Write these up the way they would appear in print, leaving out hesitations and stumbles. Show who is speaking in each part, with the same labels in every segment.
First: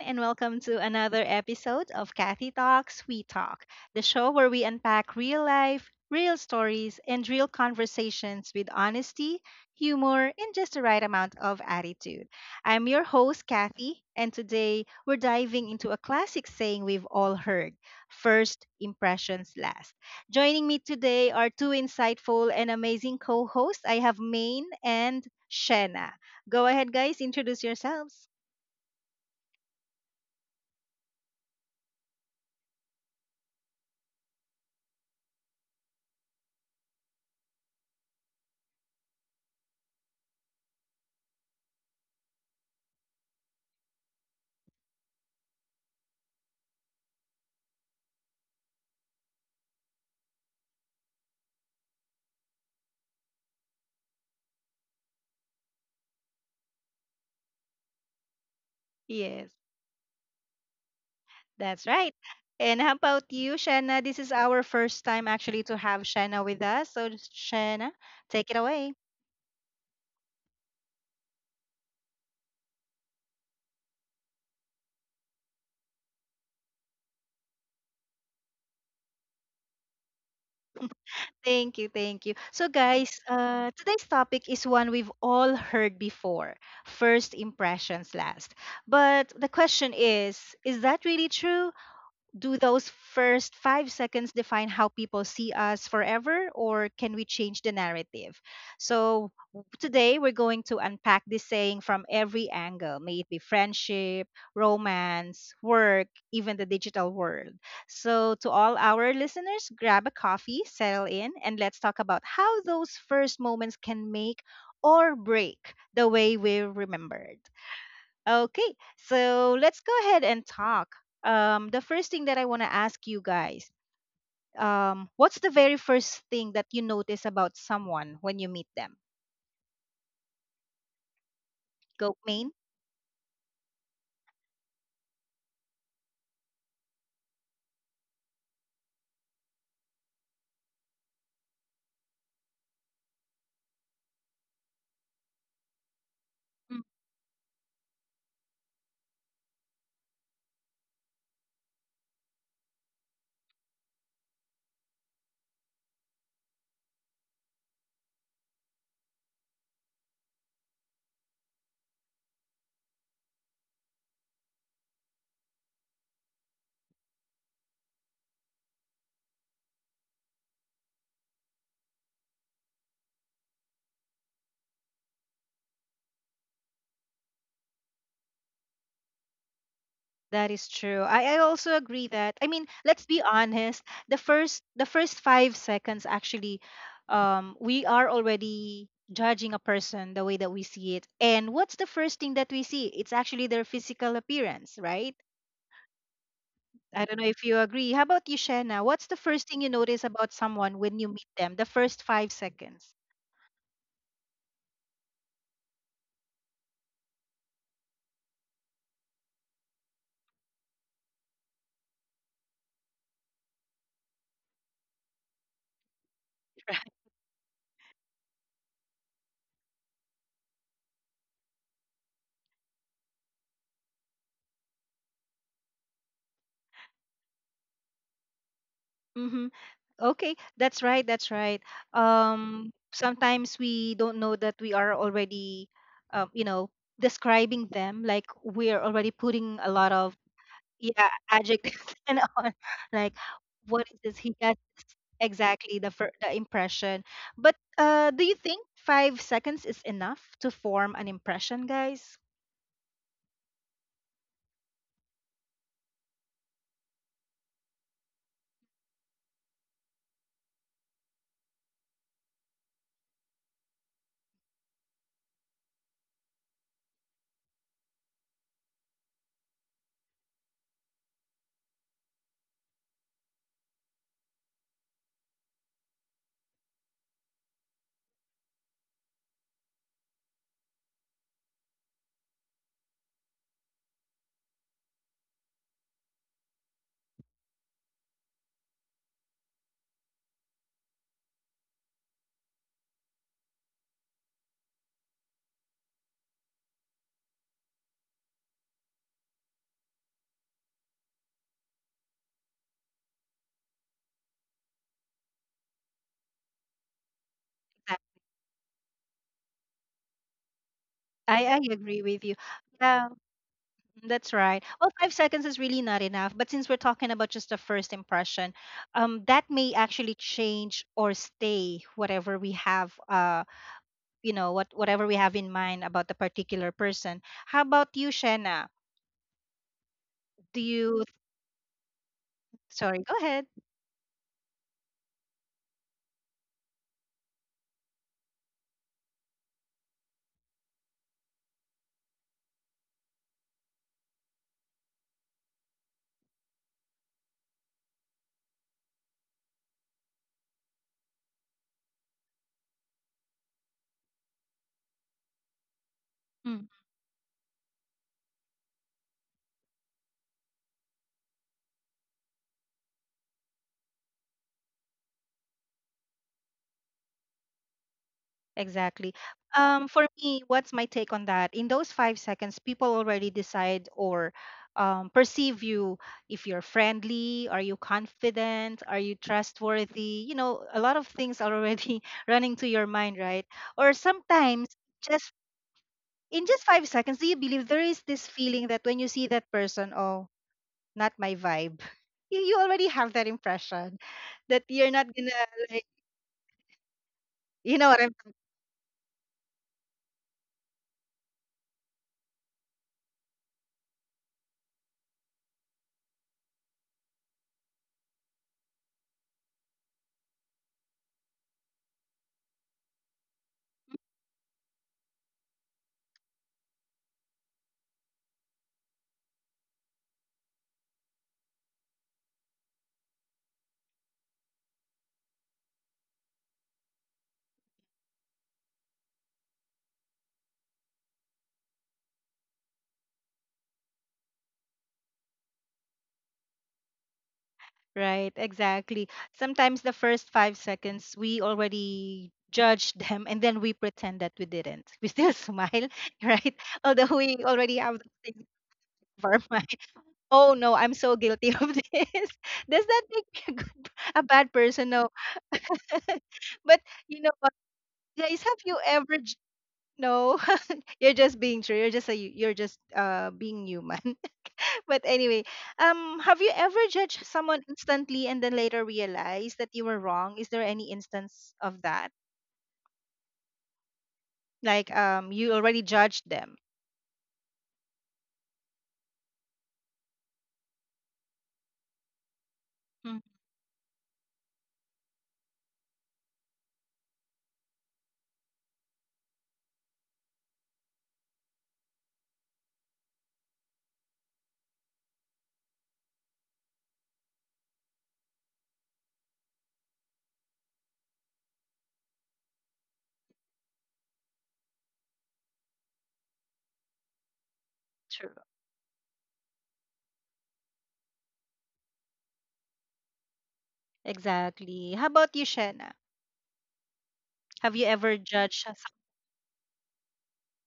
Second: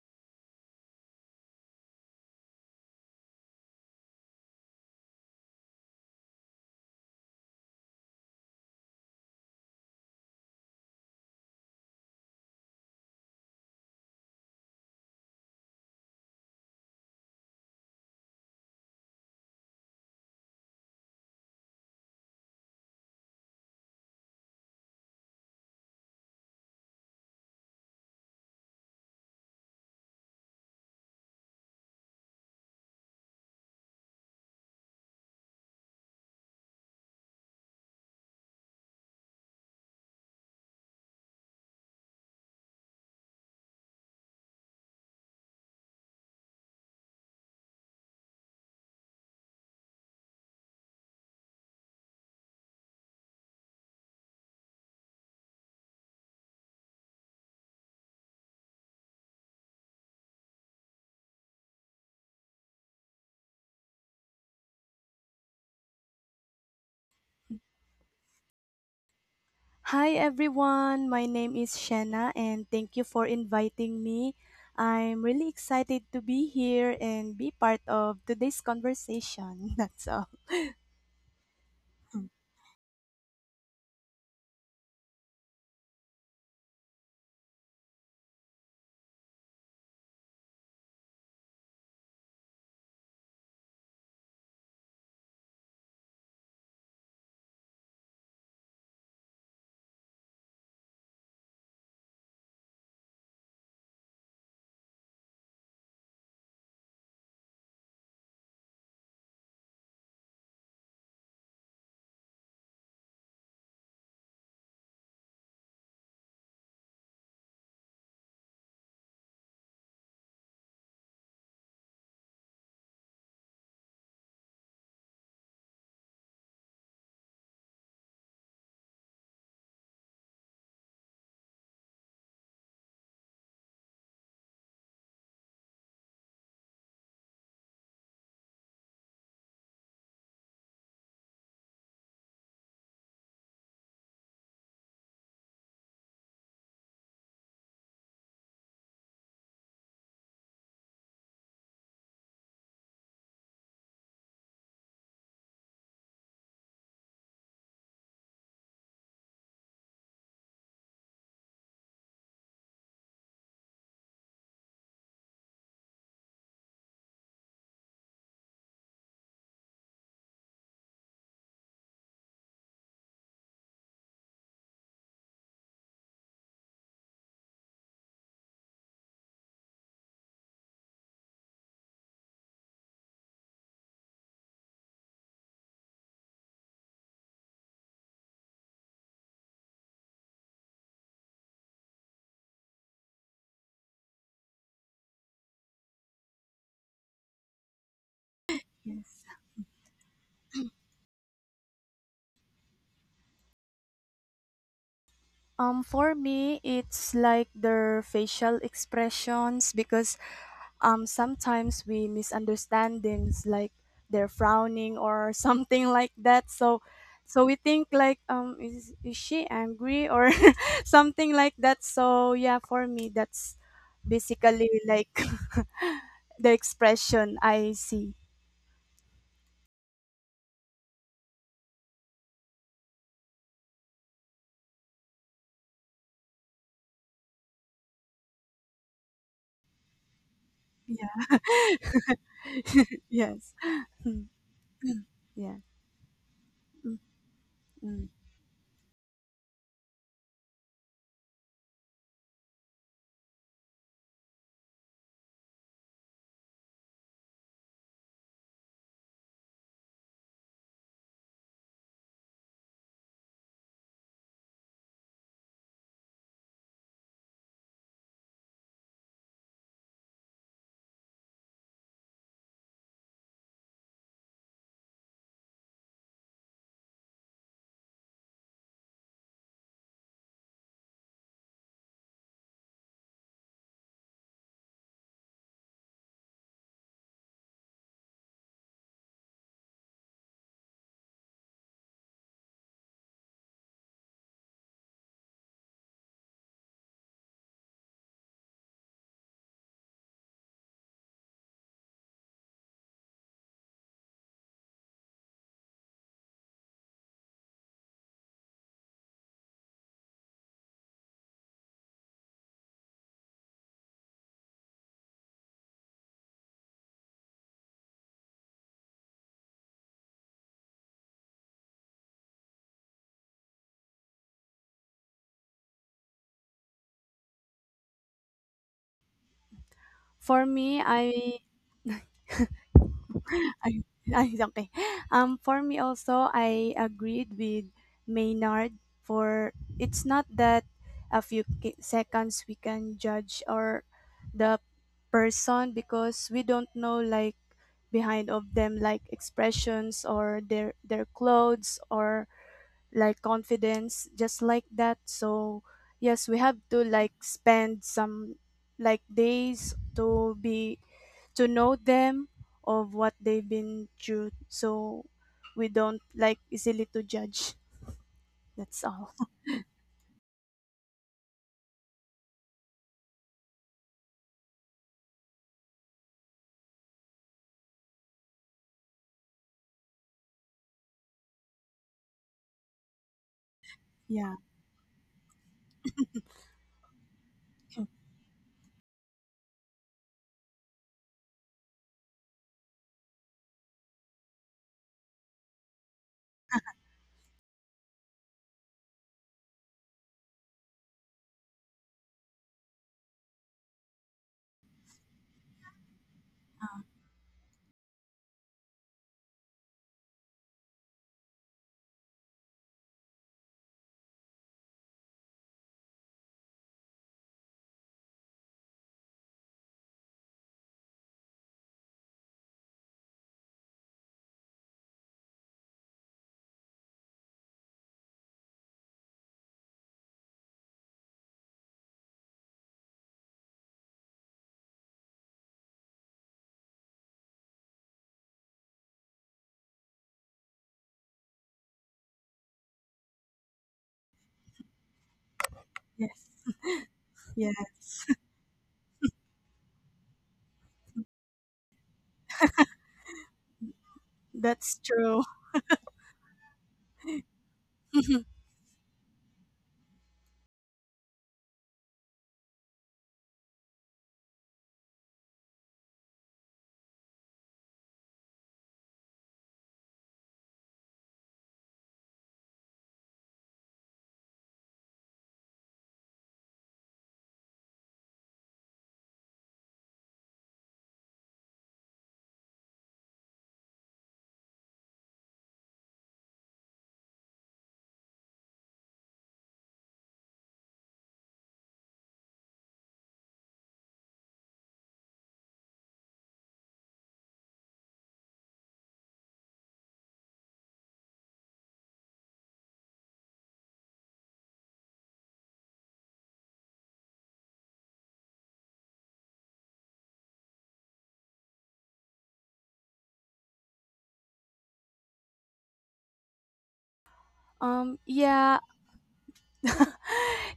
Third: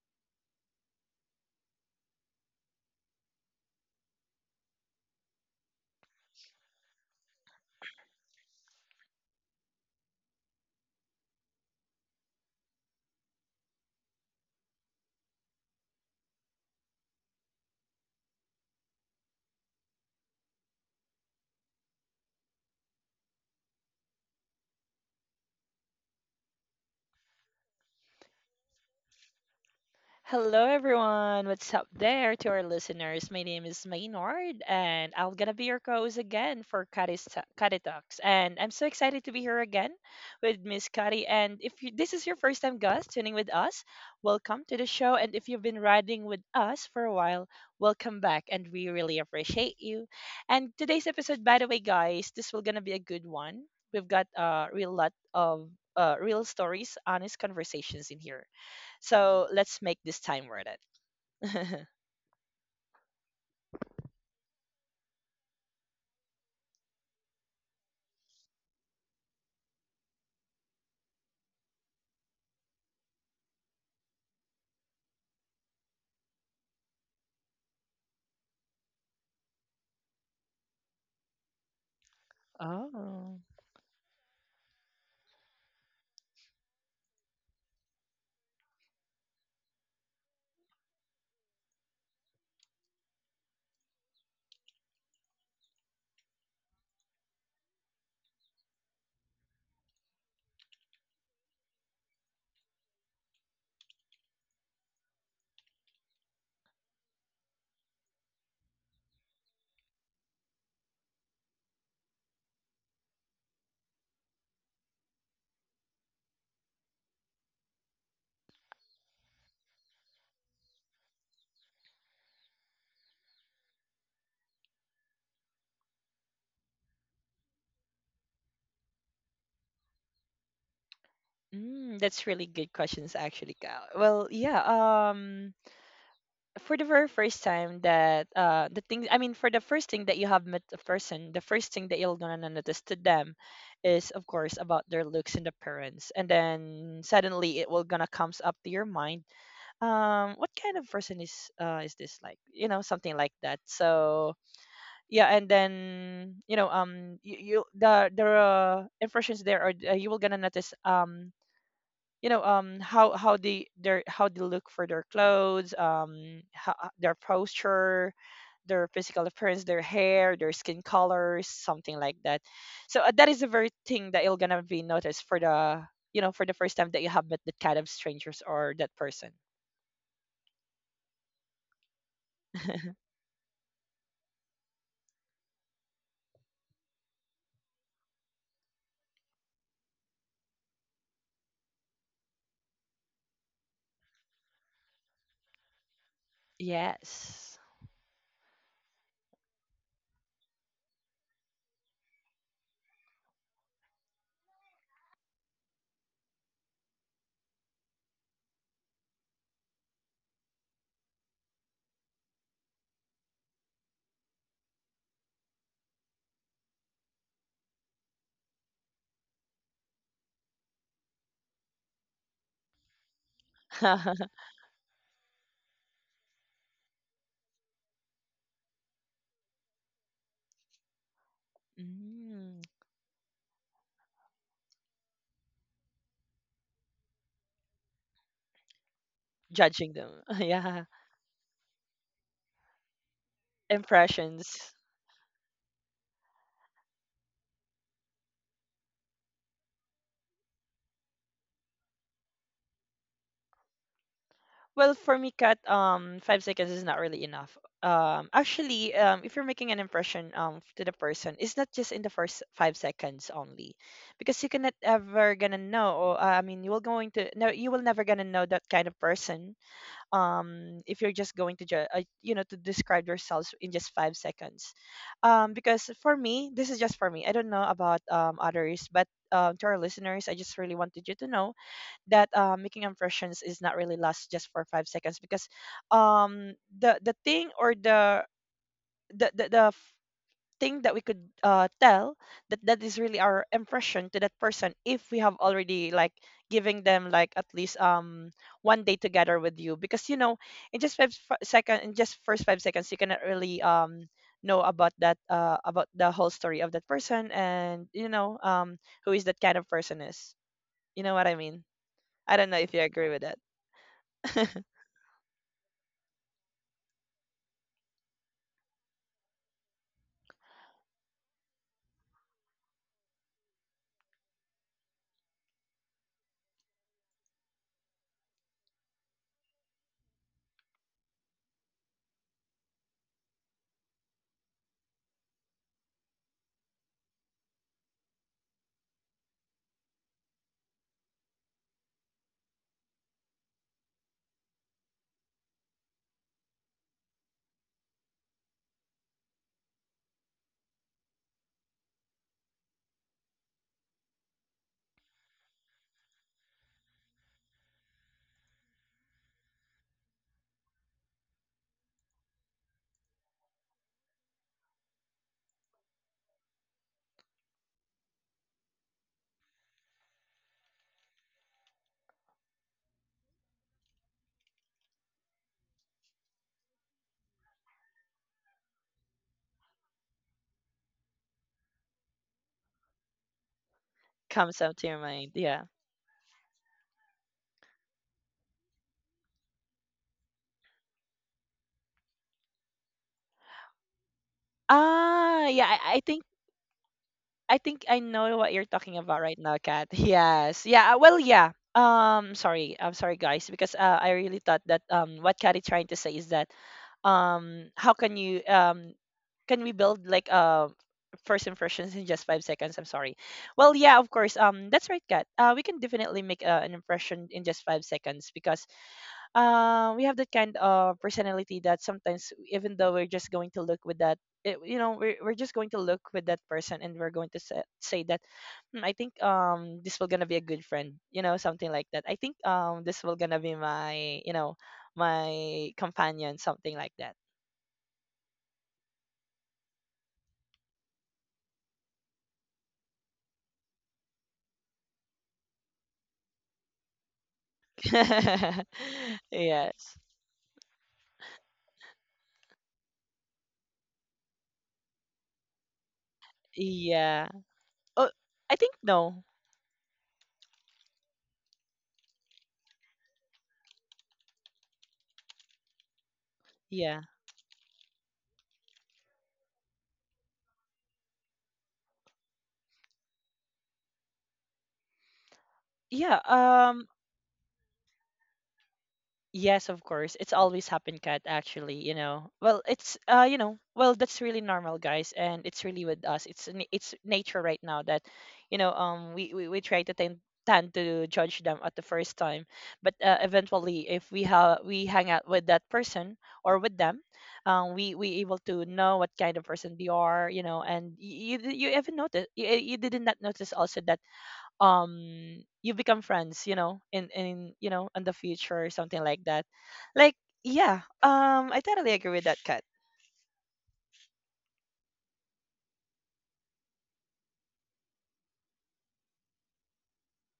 Speaker 1: and welcome to another episode of Kathy Talks We Talk, the show where we unpack real life, real stories, and real conversations with honesty, humor, and just the right amount of attitude. I'm your host, Kathy, and today we're diving into a classic saying we've all heard: first impressions last. Joining me today are two insightful and amazing co hosts. I have Maine and Shenna. Go ahead, guys, introduce yourselves.
Speaker 2: Hello, everyone. What's up there to our listeners? My name is Maynard, and I'm gonna be your co-host again for Kari Talks. And I'm so excited to be here again with Miss Kari. And if you, this is your first time, guys, tuning with us, welcome to the show. And if you've been riding with us for a while, welcome back, and we really appreciate you. And today's episode, by the way, guys, this will gonna be a good one. We've got a real lot of real stories, honest conversations in here. So
Speaker 1: Yes,
Speaker 2: let's make this time worth it.
Speaker 1: that's right. And how about you, Shanna? This is our first time actually to have Shanna with us. So, Shanna, take it away.
Speaker 3: Hi everyone, my name is Shanna and thank you for inviting me. I'm really excited to be here and be part of today's conversation. That's all.
Speaker 1: Thank you, thank you. So, guys,
Speaker 2: Oh.
Speaker 1: today's topic is one we've all heard before: first impressions last. But the question is that really true? Do those first 5 seconds define how people see us forever, or can we change the narrative? So, today we're going to unpack this saying from every angle, may it be friendship, romance, work, even the digital world. So, to all our listeners, grab a coffee, settle in, and let's talk about how those first moments can make or break the way we're remembered. Okay, so let's go ahead and talk. The first thing that I want to ask you guys, what's the very first thing that you notice about someone when you meet them? Go,
Speaker 2: That's really
Speaker 1: main.
Speaker 2: good questions actually, Cal. Well, yeah, for the very first time that the thing I mean for the first thing that you have met a person, the first thing that you're gonna notice to them is of course about their looks and appearance. And
Speaker 1: Mm.
Speaker 2: then suddenly it will gonna comes up to your mind. What kind of person is this like? You know, something like that. So yeah, and then you know, you, you the impressions there are you will gonna notice, you know, how they their how they look for their clothes, their posture, their physical appearance, their hair, their skin colors, something like that. So that is the very thing that you're gonna be noticed for the, you know, for the first time that you have met that kind of strangers or that person.
Speaker 1: That is true. I also agree that, I mean, let's be honest. The first 5 seconds actually, we are already judging a person the way that we see it. And what's the first thing that we see? It's actually their physical appearance, right? I don't know if you
Speaker 2: Yes.
Speaker 1: agree. How about you, Shena? What's the
Speaker 3: Yes.
Speaker 1: first thing you notice about someone when you meet them? The first 5 seconds.
Speaker 3: For me, it's like their facial expressions because sometimes we misunderstand things like they're frowning or something like that, so
Speaker 1: Right.
Speaker 3: so we think like is she angry or something like that. So yeah, for me that's basically like the expression I see.
Speaker 1: Mm-hmm. Okay, that's right. That's right.
Speaker 2: Mm,
Speaker 1: Sometimes we don't know that we are already, um, you know, describing them. Like we are already putting a lot
Speaker 2: judging
Speaker 1: of,
Speaker 2: them. Yeah.
Speaker 1: yeah,
Speaker 3: Yeah.
Speaker 1: adjectives and on. Like,
Speaker 3: Yes.
Speaker 1: what is this? He has
Speaker 2: Impressions.
Speaker 3: Yeah.
Speaker 1: exactly the the impression. But
Speaker 3: Mm.
Speaker 1: do you think 5 seconds is enough to form an impression, guys?
Speaker 2: Well, for me, Kat, 5 seconds is not really enough. If you're making an impression to the person, it's not just in the first 5 seconds only, because you cannot ever gonna know. Or, I mean, you will going to no, you will never gonna know that kind of person. If you're just going to you know, to describe yourselves in just 5 seconds, because for me, this is just for me. I don't know about others, but to our listeners, I just really wanted you to know that making impressions is not really last just for 5 seconds, because um the thing or the the thing that we could tell that, that is really our impression to that person if we have already like giving them like at least one day together with you, because you know, in just first 5 seconds you cannot really know about that, about the whole story of that person, and you know, who is that kind of person is, you know what I
Speaker 1: I
Speaker 2: mean.
Speaker 1: agree with
Speaker 2: I
Speaker 1: you.
Speaker 2: don't know if you agree
Speaker 1: Yeah,
Speaker 2: with that.
Speaker 1: that's right. Well, 5 seconds is really not enough. But since we're talking about just a first impression, that may actually change or stay whatever we have, what whatever we have in mind about the particular person. How about you, Shanna?
Speaker 3: For
Speaker 1: Do
Speaker 3: me,
Speaker 1: you?
Speaker 3: I
Speaker 1: Sorry, go ahead.
Speaker 3: ay, ay, okay. For me also, I agreed with Maynard, for it's not that a few seconds we can judge or the person, because we don't know like behind of them, like expressions or their clothes or like confidence, just like that. So yes, we have to like spend some like days to be to know them, of what they've been through. So we don't like easily to judge. That's
Speaker 1: Exactly.
Speaker 3: all.
Speaker 1: For me, what's my take on that? In those 5 seconds, people already decide or perceive you: if you're friendly, are you confident, are you trustworthy? You know, a lot of things are already running to your mind, right? Or
Speaker 3: Yeah.
Speaker 2: Comes
Speaker 1: sometimes
Speaker 2: up to your mind,
Speaker 1: just,
Speaker 2: yeah.
Speaker 1: in just 5 seconds, do you believe there
Speaker 3: Mm.
Speaker 1: is this feeling that when you see that person, oh, not my vibe? You already have that impression that you're not gonna,
Speaker 2: Ah, yeah,
Speaker 1: like,
Speaker 2: I think I
Speaker 1: you
Speaker 2: think
Speaker 1: know
Speaker 2: I
Speaker 1: what I'm—
Speaker 2: know what you're talking about right now, Kat. Yes. Yeah, sorry. I'm sorry, guys, because I really thought that what Kat is trying to say is that how can you can we build like first impressions in just 5 seconds. I'm sorry. Well, yeah, of course, that's right, Kat. We can definitely make an impression in just 5 seconds, because we have that kind of personality that sometimes even though we're just going to look with that, you know, we're just going to look with that person and we're going to say that, "Hmm, I think this will gonna be a good friend, you know, something like that. I think this will gonna be my, you know, my companion," something like that.
Speaker 1: Right, exactly. Sometimes the first 5 seconds, we already judge them and then we pretend that we didn't. We still smile,
Speaker 3: Yes.
Speaker 1: right? Although we
Speaker 3: Yeah.
Speaker 1: already have the things of our mind.
Speaker 2: Yes.
Speaker 1: Oh no, I'm so guilty of this. Does that make me a, good, a bad person?
Speaker 3: That's
Speaker 1: No.
Speaker 3: true.
Speaker 1: But you know
Speaker 2: Yeah.
Speaker 1: what,
Speaker 2: Oh.
Speaker 1: guys,
Speaker 2: I
Speaker 1: have you
Speaker 2: think
Speaker 1: ever
Speaker 2: no.
Speaker 1: no, you're just being true. You're just a, you're just being human. But anyway, have you ever
Speaker 2: Yeah,
Speaker 1: judged someone instantly and then later realized that you were wrong? Is there any instance of that? Like, you already judged
Speaker 2: yeah.
Speaker 1: them.
Speaker 2: Yes, of course. It's always happened, Kat, actually, you know. Well,
Speaker 1: Mm,
Speaker 2: it's you know, well, that's really normal, guys, and it's really with us. It's it's nature right now that, you know, we try to tend to judge them at the first time, but eventually if we have we hang out with that person or with them, we able to know what kind of person they are, you know, and you you even notice, you did not notice also that you become friends, you know, in you know,
Speaker 1: true.
Speaker 2: in the future or something like that, like. Yeah, I totally agree with that, Kat.
Speaker 1: Exactly. How about you, Shena? Have you ever judged
Speaker 3: Yeah.
Speaker 1: some—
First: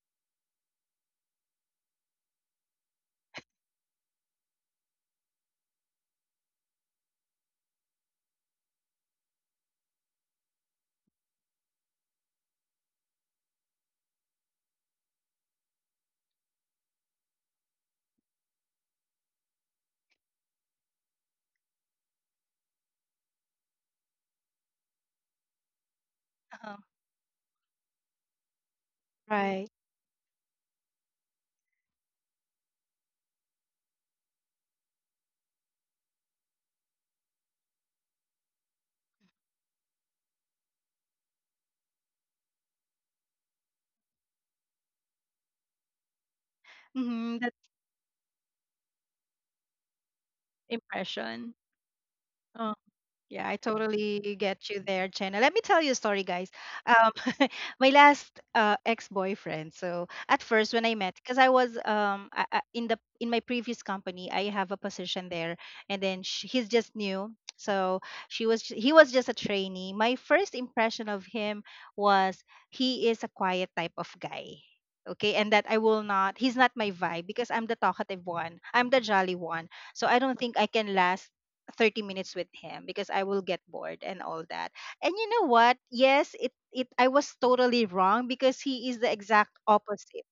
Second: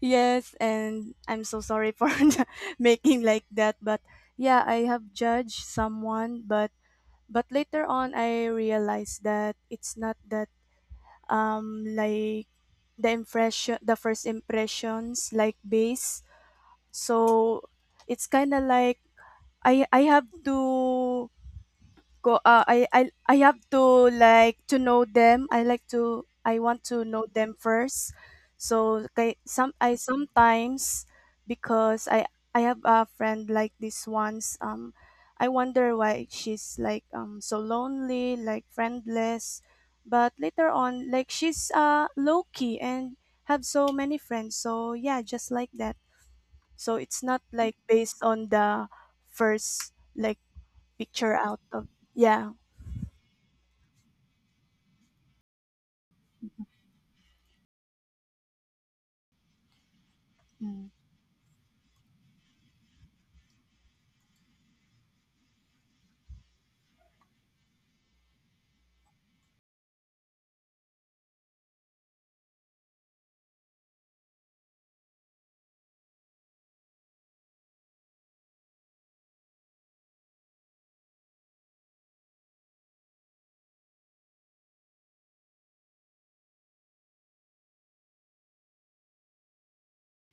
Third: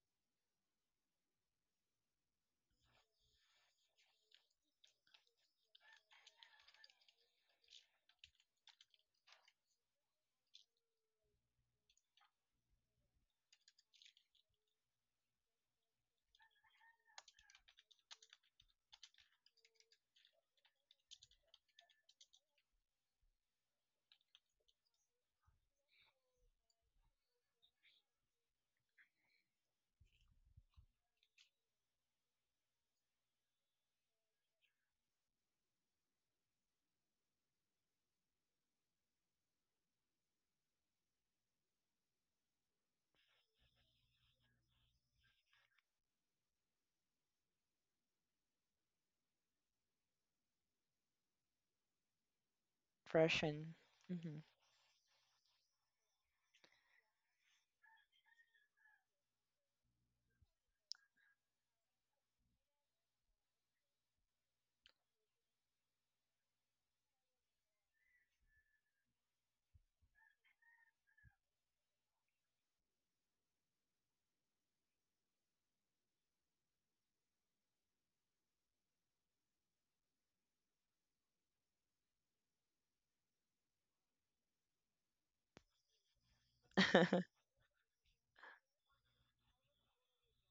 Speaker 3: Yes, and I'm so sorry for making like that, but yeah, I have judged someone. But later on I realized that it's not that, like, the impression, the first impressions, like base. So it's kind of like I have to go I have to, like, to know them. I like to, I
Speaker 1: Uh-huh.
Speaker 3: want to know them first. So kay,
Speaker 1: Right.
Speaker 3: some I sometimes, because I have a friend like this once. I wonder why she's like, so lonely, like friendless, but later on, like, she's low key and have so many friends. So yeah, just like that. So it's
Speaker 1: Mm-hmm,
Speaker 3: not
Speaker 1: that
Speaker 3: like based on the first, like, picture
Speaker 1: impression.
Speaker 3: out of... Yeah.
Speaker 1: Yeah, I
Speaker 2: Russian. Hmm.
Speaker 1: totally get you there, Jenna. Let me tell you a story, guys. Um, my last ex-boyfriend. So at first, when
Speaker 3: Mm.
Speaker 1: I met, because I was in the in my previous company, I have a position there, and then sh he's just new. So she was he was just a trainee. My first impression of him was he is a quiet type of guy. Okay, and that I will not, he's not my vibe because I'm the talkative one. I'm the jolly one. So I don't think I can last 30 minutes with him because I will get bored and all that. And you know what? Yes, it I was totally wrong because he is the exact opposite,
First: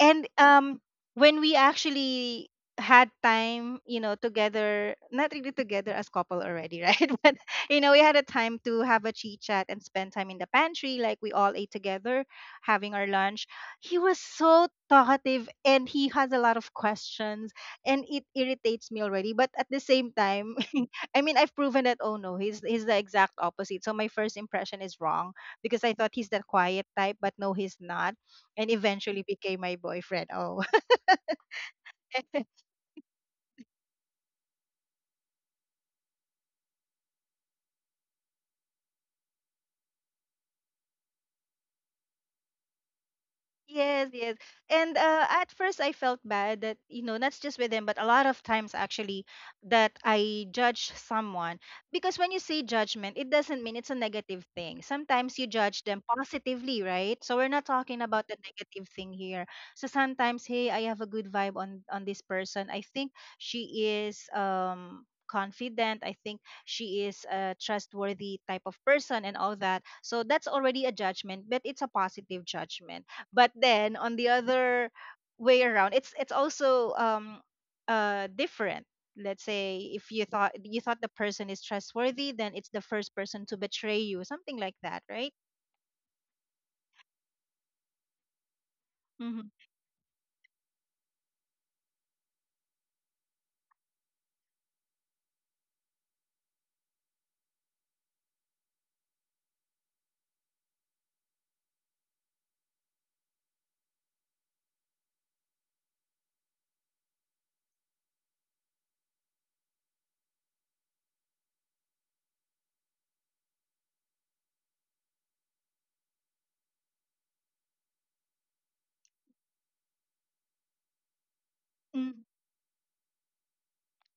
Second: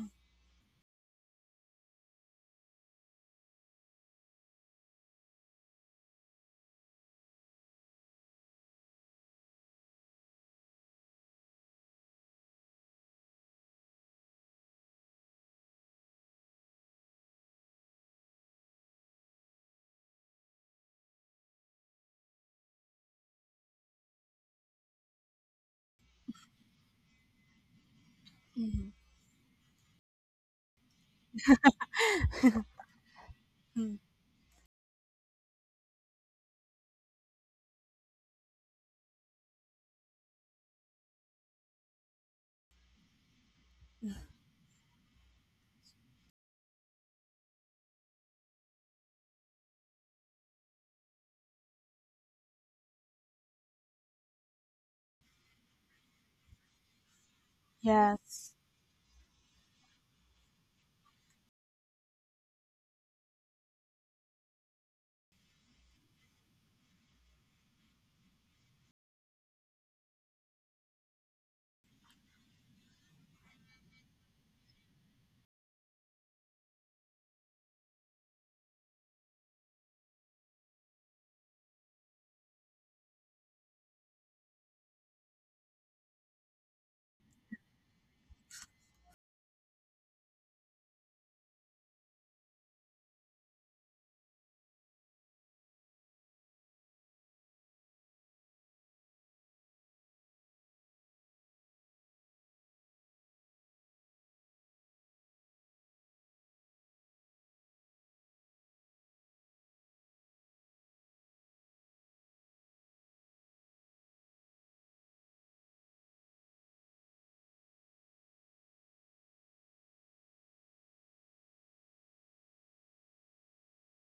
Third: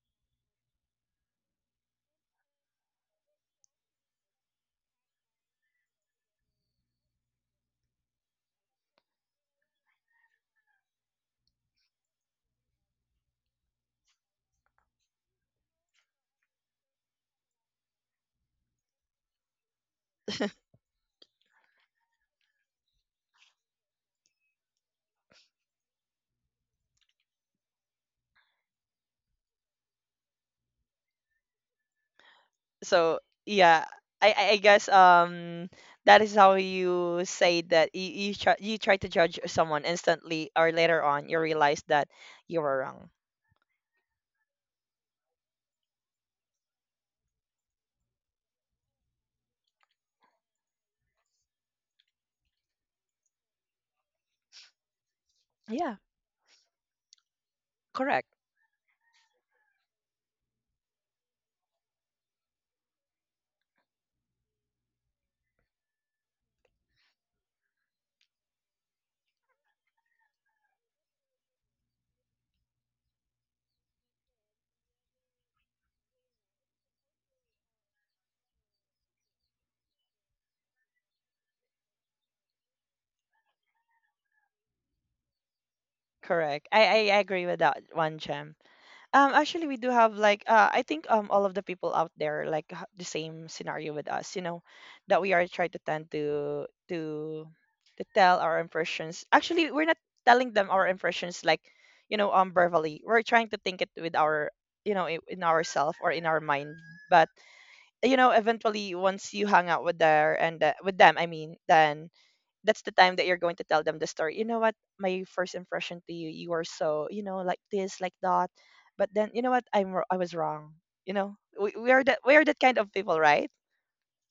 Speaker 1: and when we actually had time, you know, together, not really together as couple already, right? But you know, we had a time to have a chit chat and spend time in the pantry. Like we all ate together having our lunch, he was so talkative, and he has a lot of questions, and it irritates me already. But at the same time, I mean, I've proven that, oh no, he's the exact opposite. So my first impression is wrong because I thought he's that quiet type, but no, he's not. And
Speaker 3: Mm-hmm.
Speaker 1: eventually became my boyfriend. Oh.
Speaker 2: So yeah,
Speaker 3: Mm.
Speaker 2: I guess that is how you say that you try to judge someone instantly or later on you realize that you were wrong.
Speaker 1: Yes, yes. And at first, I felt bad that, you know, not just with him, but a lot of times actually that I judge someone. Because when you say judgment, it doesn't mean it's a negative thing. Sometimes you judge
Speaker 2: Yeah,
Speaker 1: them positively, right? So we're not talking
Speaker 2: correct,
Speaker 1: about the
Speaker 3: Yes.
Speaker 1: negative thing here. So sometimes, hey, I have a good vibe on this person. I think she is confident. I think she is a trustworthy type of person and all that. So that's already a judgment, but it's a positive judgment. But then on the other way around, it's also different. Let's say if you thought the person is trustworthy, then it's the first person to betray you, something like that, right?
Speaker 2: correct. I agree with that one, Jem.
Speaker 1: Hmm.
Speaker 2: Actually, we do have like I think all of the people out there like the same scenario with us, you know, that we are trying to tend to to tell our impressions. Actually, we're not telling them our impressions like, you know, verbally. We're trying to think it with our, you know, in ourself or in our mind. But you know, eventually, once you hang out with their and, with them, I mean, then that's the time that you're going to tell them the story. You know what? My first impression to you, you were so, you know, like this, like that. But then, you know what? I was wrong. You know,
Speaker 1: Mm.
Speaker 2: we are that kind of people, right?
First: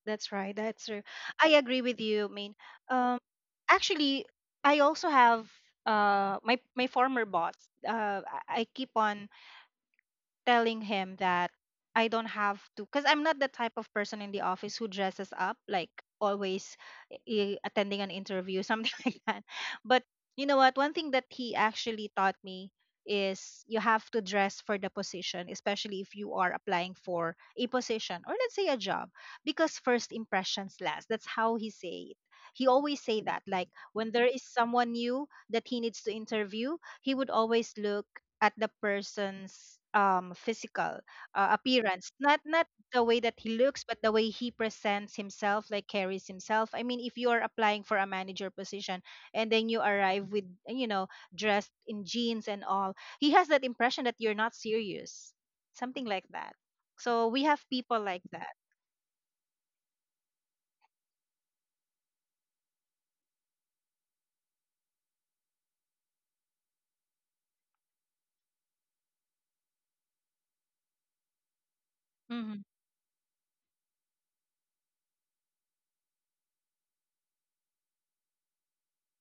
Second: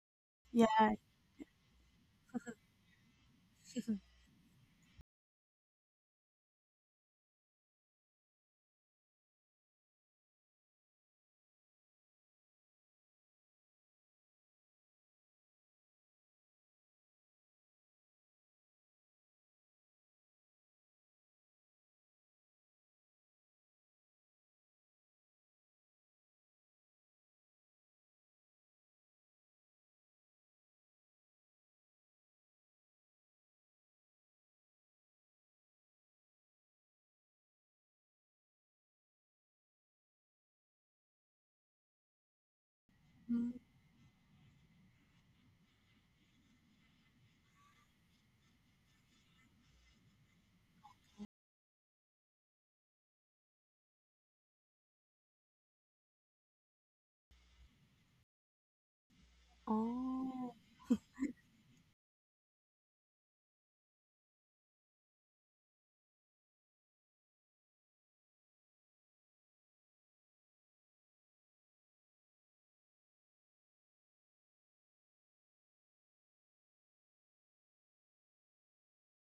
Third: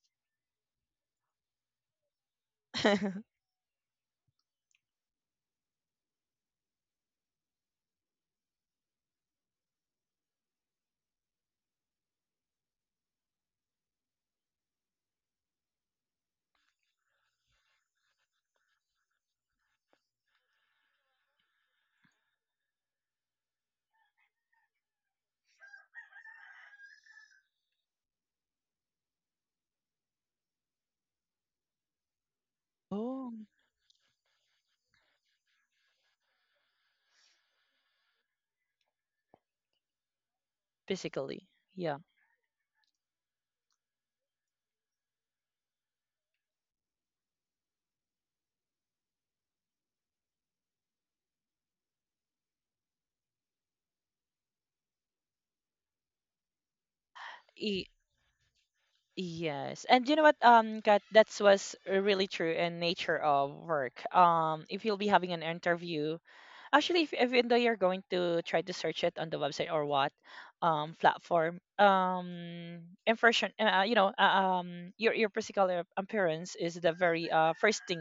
Speaker 1: That's right. That's
Speaker 3: Yeah.
Speaker 1: true. I agree with you, I mean, um actually I also have my my former boss uh I keep on telling him that I don't have to, because I'm not the type of person in the office who dresses up like always attending an interview, something like that. But you know what? One thing that he actually taught me is you have to dress for the position, especially if you are applying for a position or let's say a job, because first impressions last. That's how he say it. He always say that like
Speaker 2: Oh,
Speaker 1: when there is someone new that he needs to interview, he would always look at the person's physical
Speaker 2: basically,
Speaker 1: appearance. Not
Speaker 2: yeah.
Speaker 1: not The way that
Speaker 3: Mm.
Speaker 1: he looks, but the way he presents himself, like carries himself. I mean, if you are applying for a manager position and then you arrive with, you know, dressed in jeans and all, he has that impression that you're not serious, something like that. So we have people like that.
Speaker 2: E-
Speaker 3: Oh.
Speaker 2: yes, and you know what? Kat, that was really true in nature of work. If you'll be having an interview, actually, if, even though you're going to try to search it on the website or what
Speaker 1: Hmm.
Speaker 2: platform, impression you know, your physical appearance is the very first thing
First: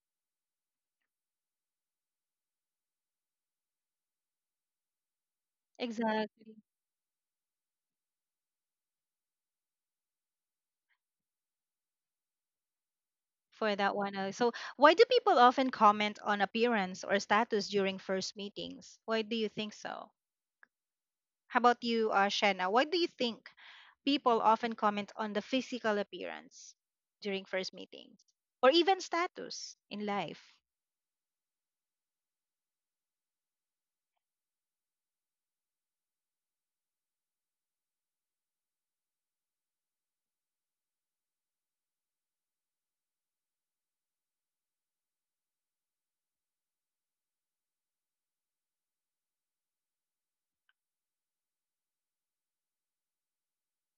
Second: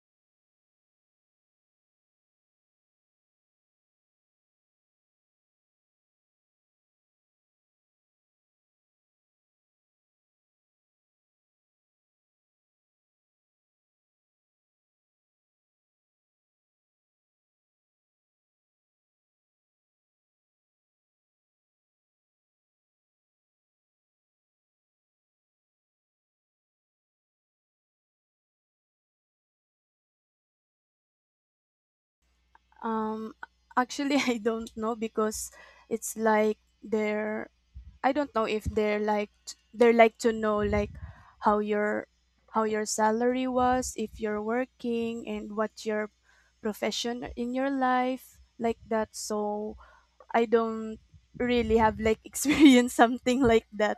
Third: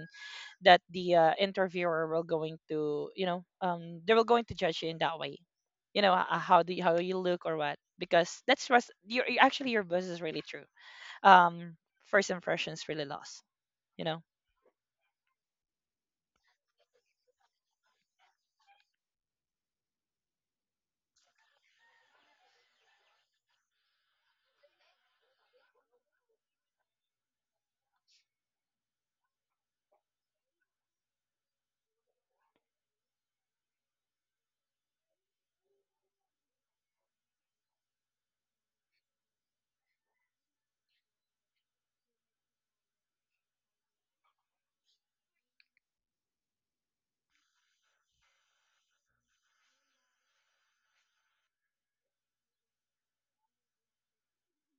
Speaker 2: that the interviewer will going to, you know, they will going to judge you in that way, you know, how do you,
Speaker 1: Exactly.
Speaker 2: how you look or what, because that's actually your buzz is really true. um first impressions really lost, you know.
Speaker 1: For that one, so why do people often comment on appearance or status during first meetings? Why do you think so? How about you, Shanna? Why do you think people often comment on the physical appearance during first meetings or even status in life?
Speaker 3: Um Actually, I don't know, because it's like they're, I don't know if they're like they're like to know, like, how your how your salary was, if you're working, and what your profession in your life, like that. So I don't really have, like, experienced something like that.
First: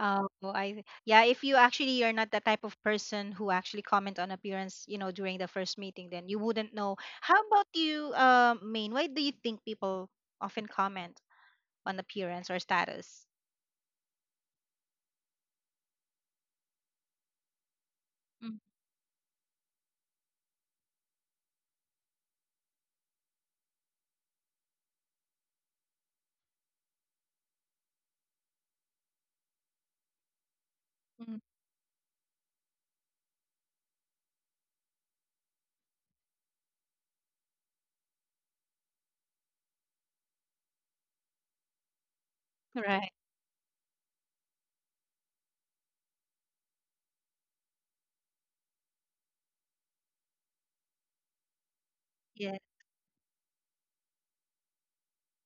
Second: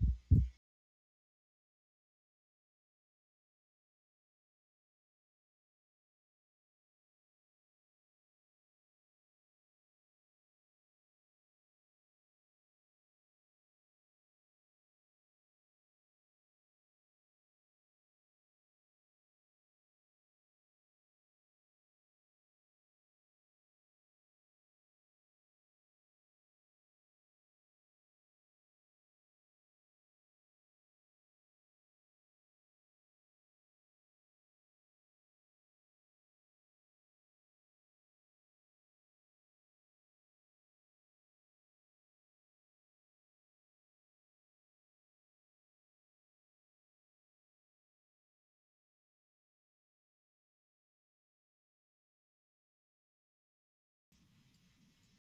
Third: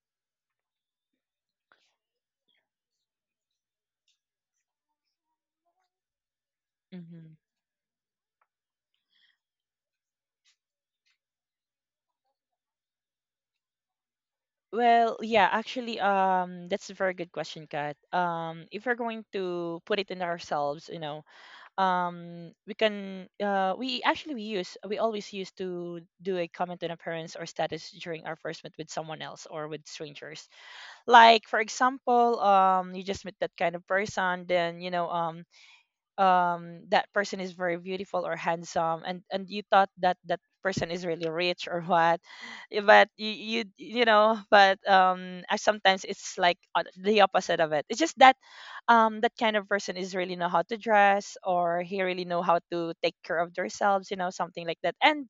Speaker 1: Oh, I— yeah, if you actually are not the type of person who actually comment on appearance, you know, during the first meeting, then you wouldn't know.
Speaker 2: Mm-hmm.
Speaker 1: How about you, Main? Why do you think people often comment on appearance or status?
Speaker 2: Well, yeah, actually, that's a very good question, Kat.
Speaker 1: Mm,
Speaker 2: If we're going to put it in ourselves, you know, we actually we always used to do a comment on appearance or status during our first meet with someone else or with strangers. Like,
Speaker 1: mm,
Speaker 2: for example, you just met that kind of person, then you know, that person is very beautiful or handsome, and you thought that that person is really rich or what. But
Speaker 1: right.
Speaker 2: you know, but sometimes it's like the opposite of it. It's just that that kind of person is really know how to dress or he really know
Speaker 1: Yeah.
Speaker 2: how to take care of themselves, you know, something like that. And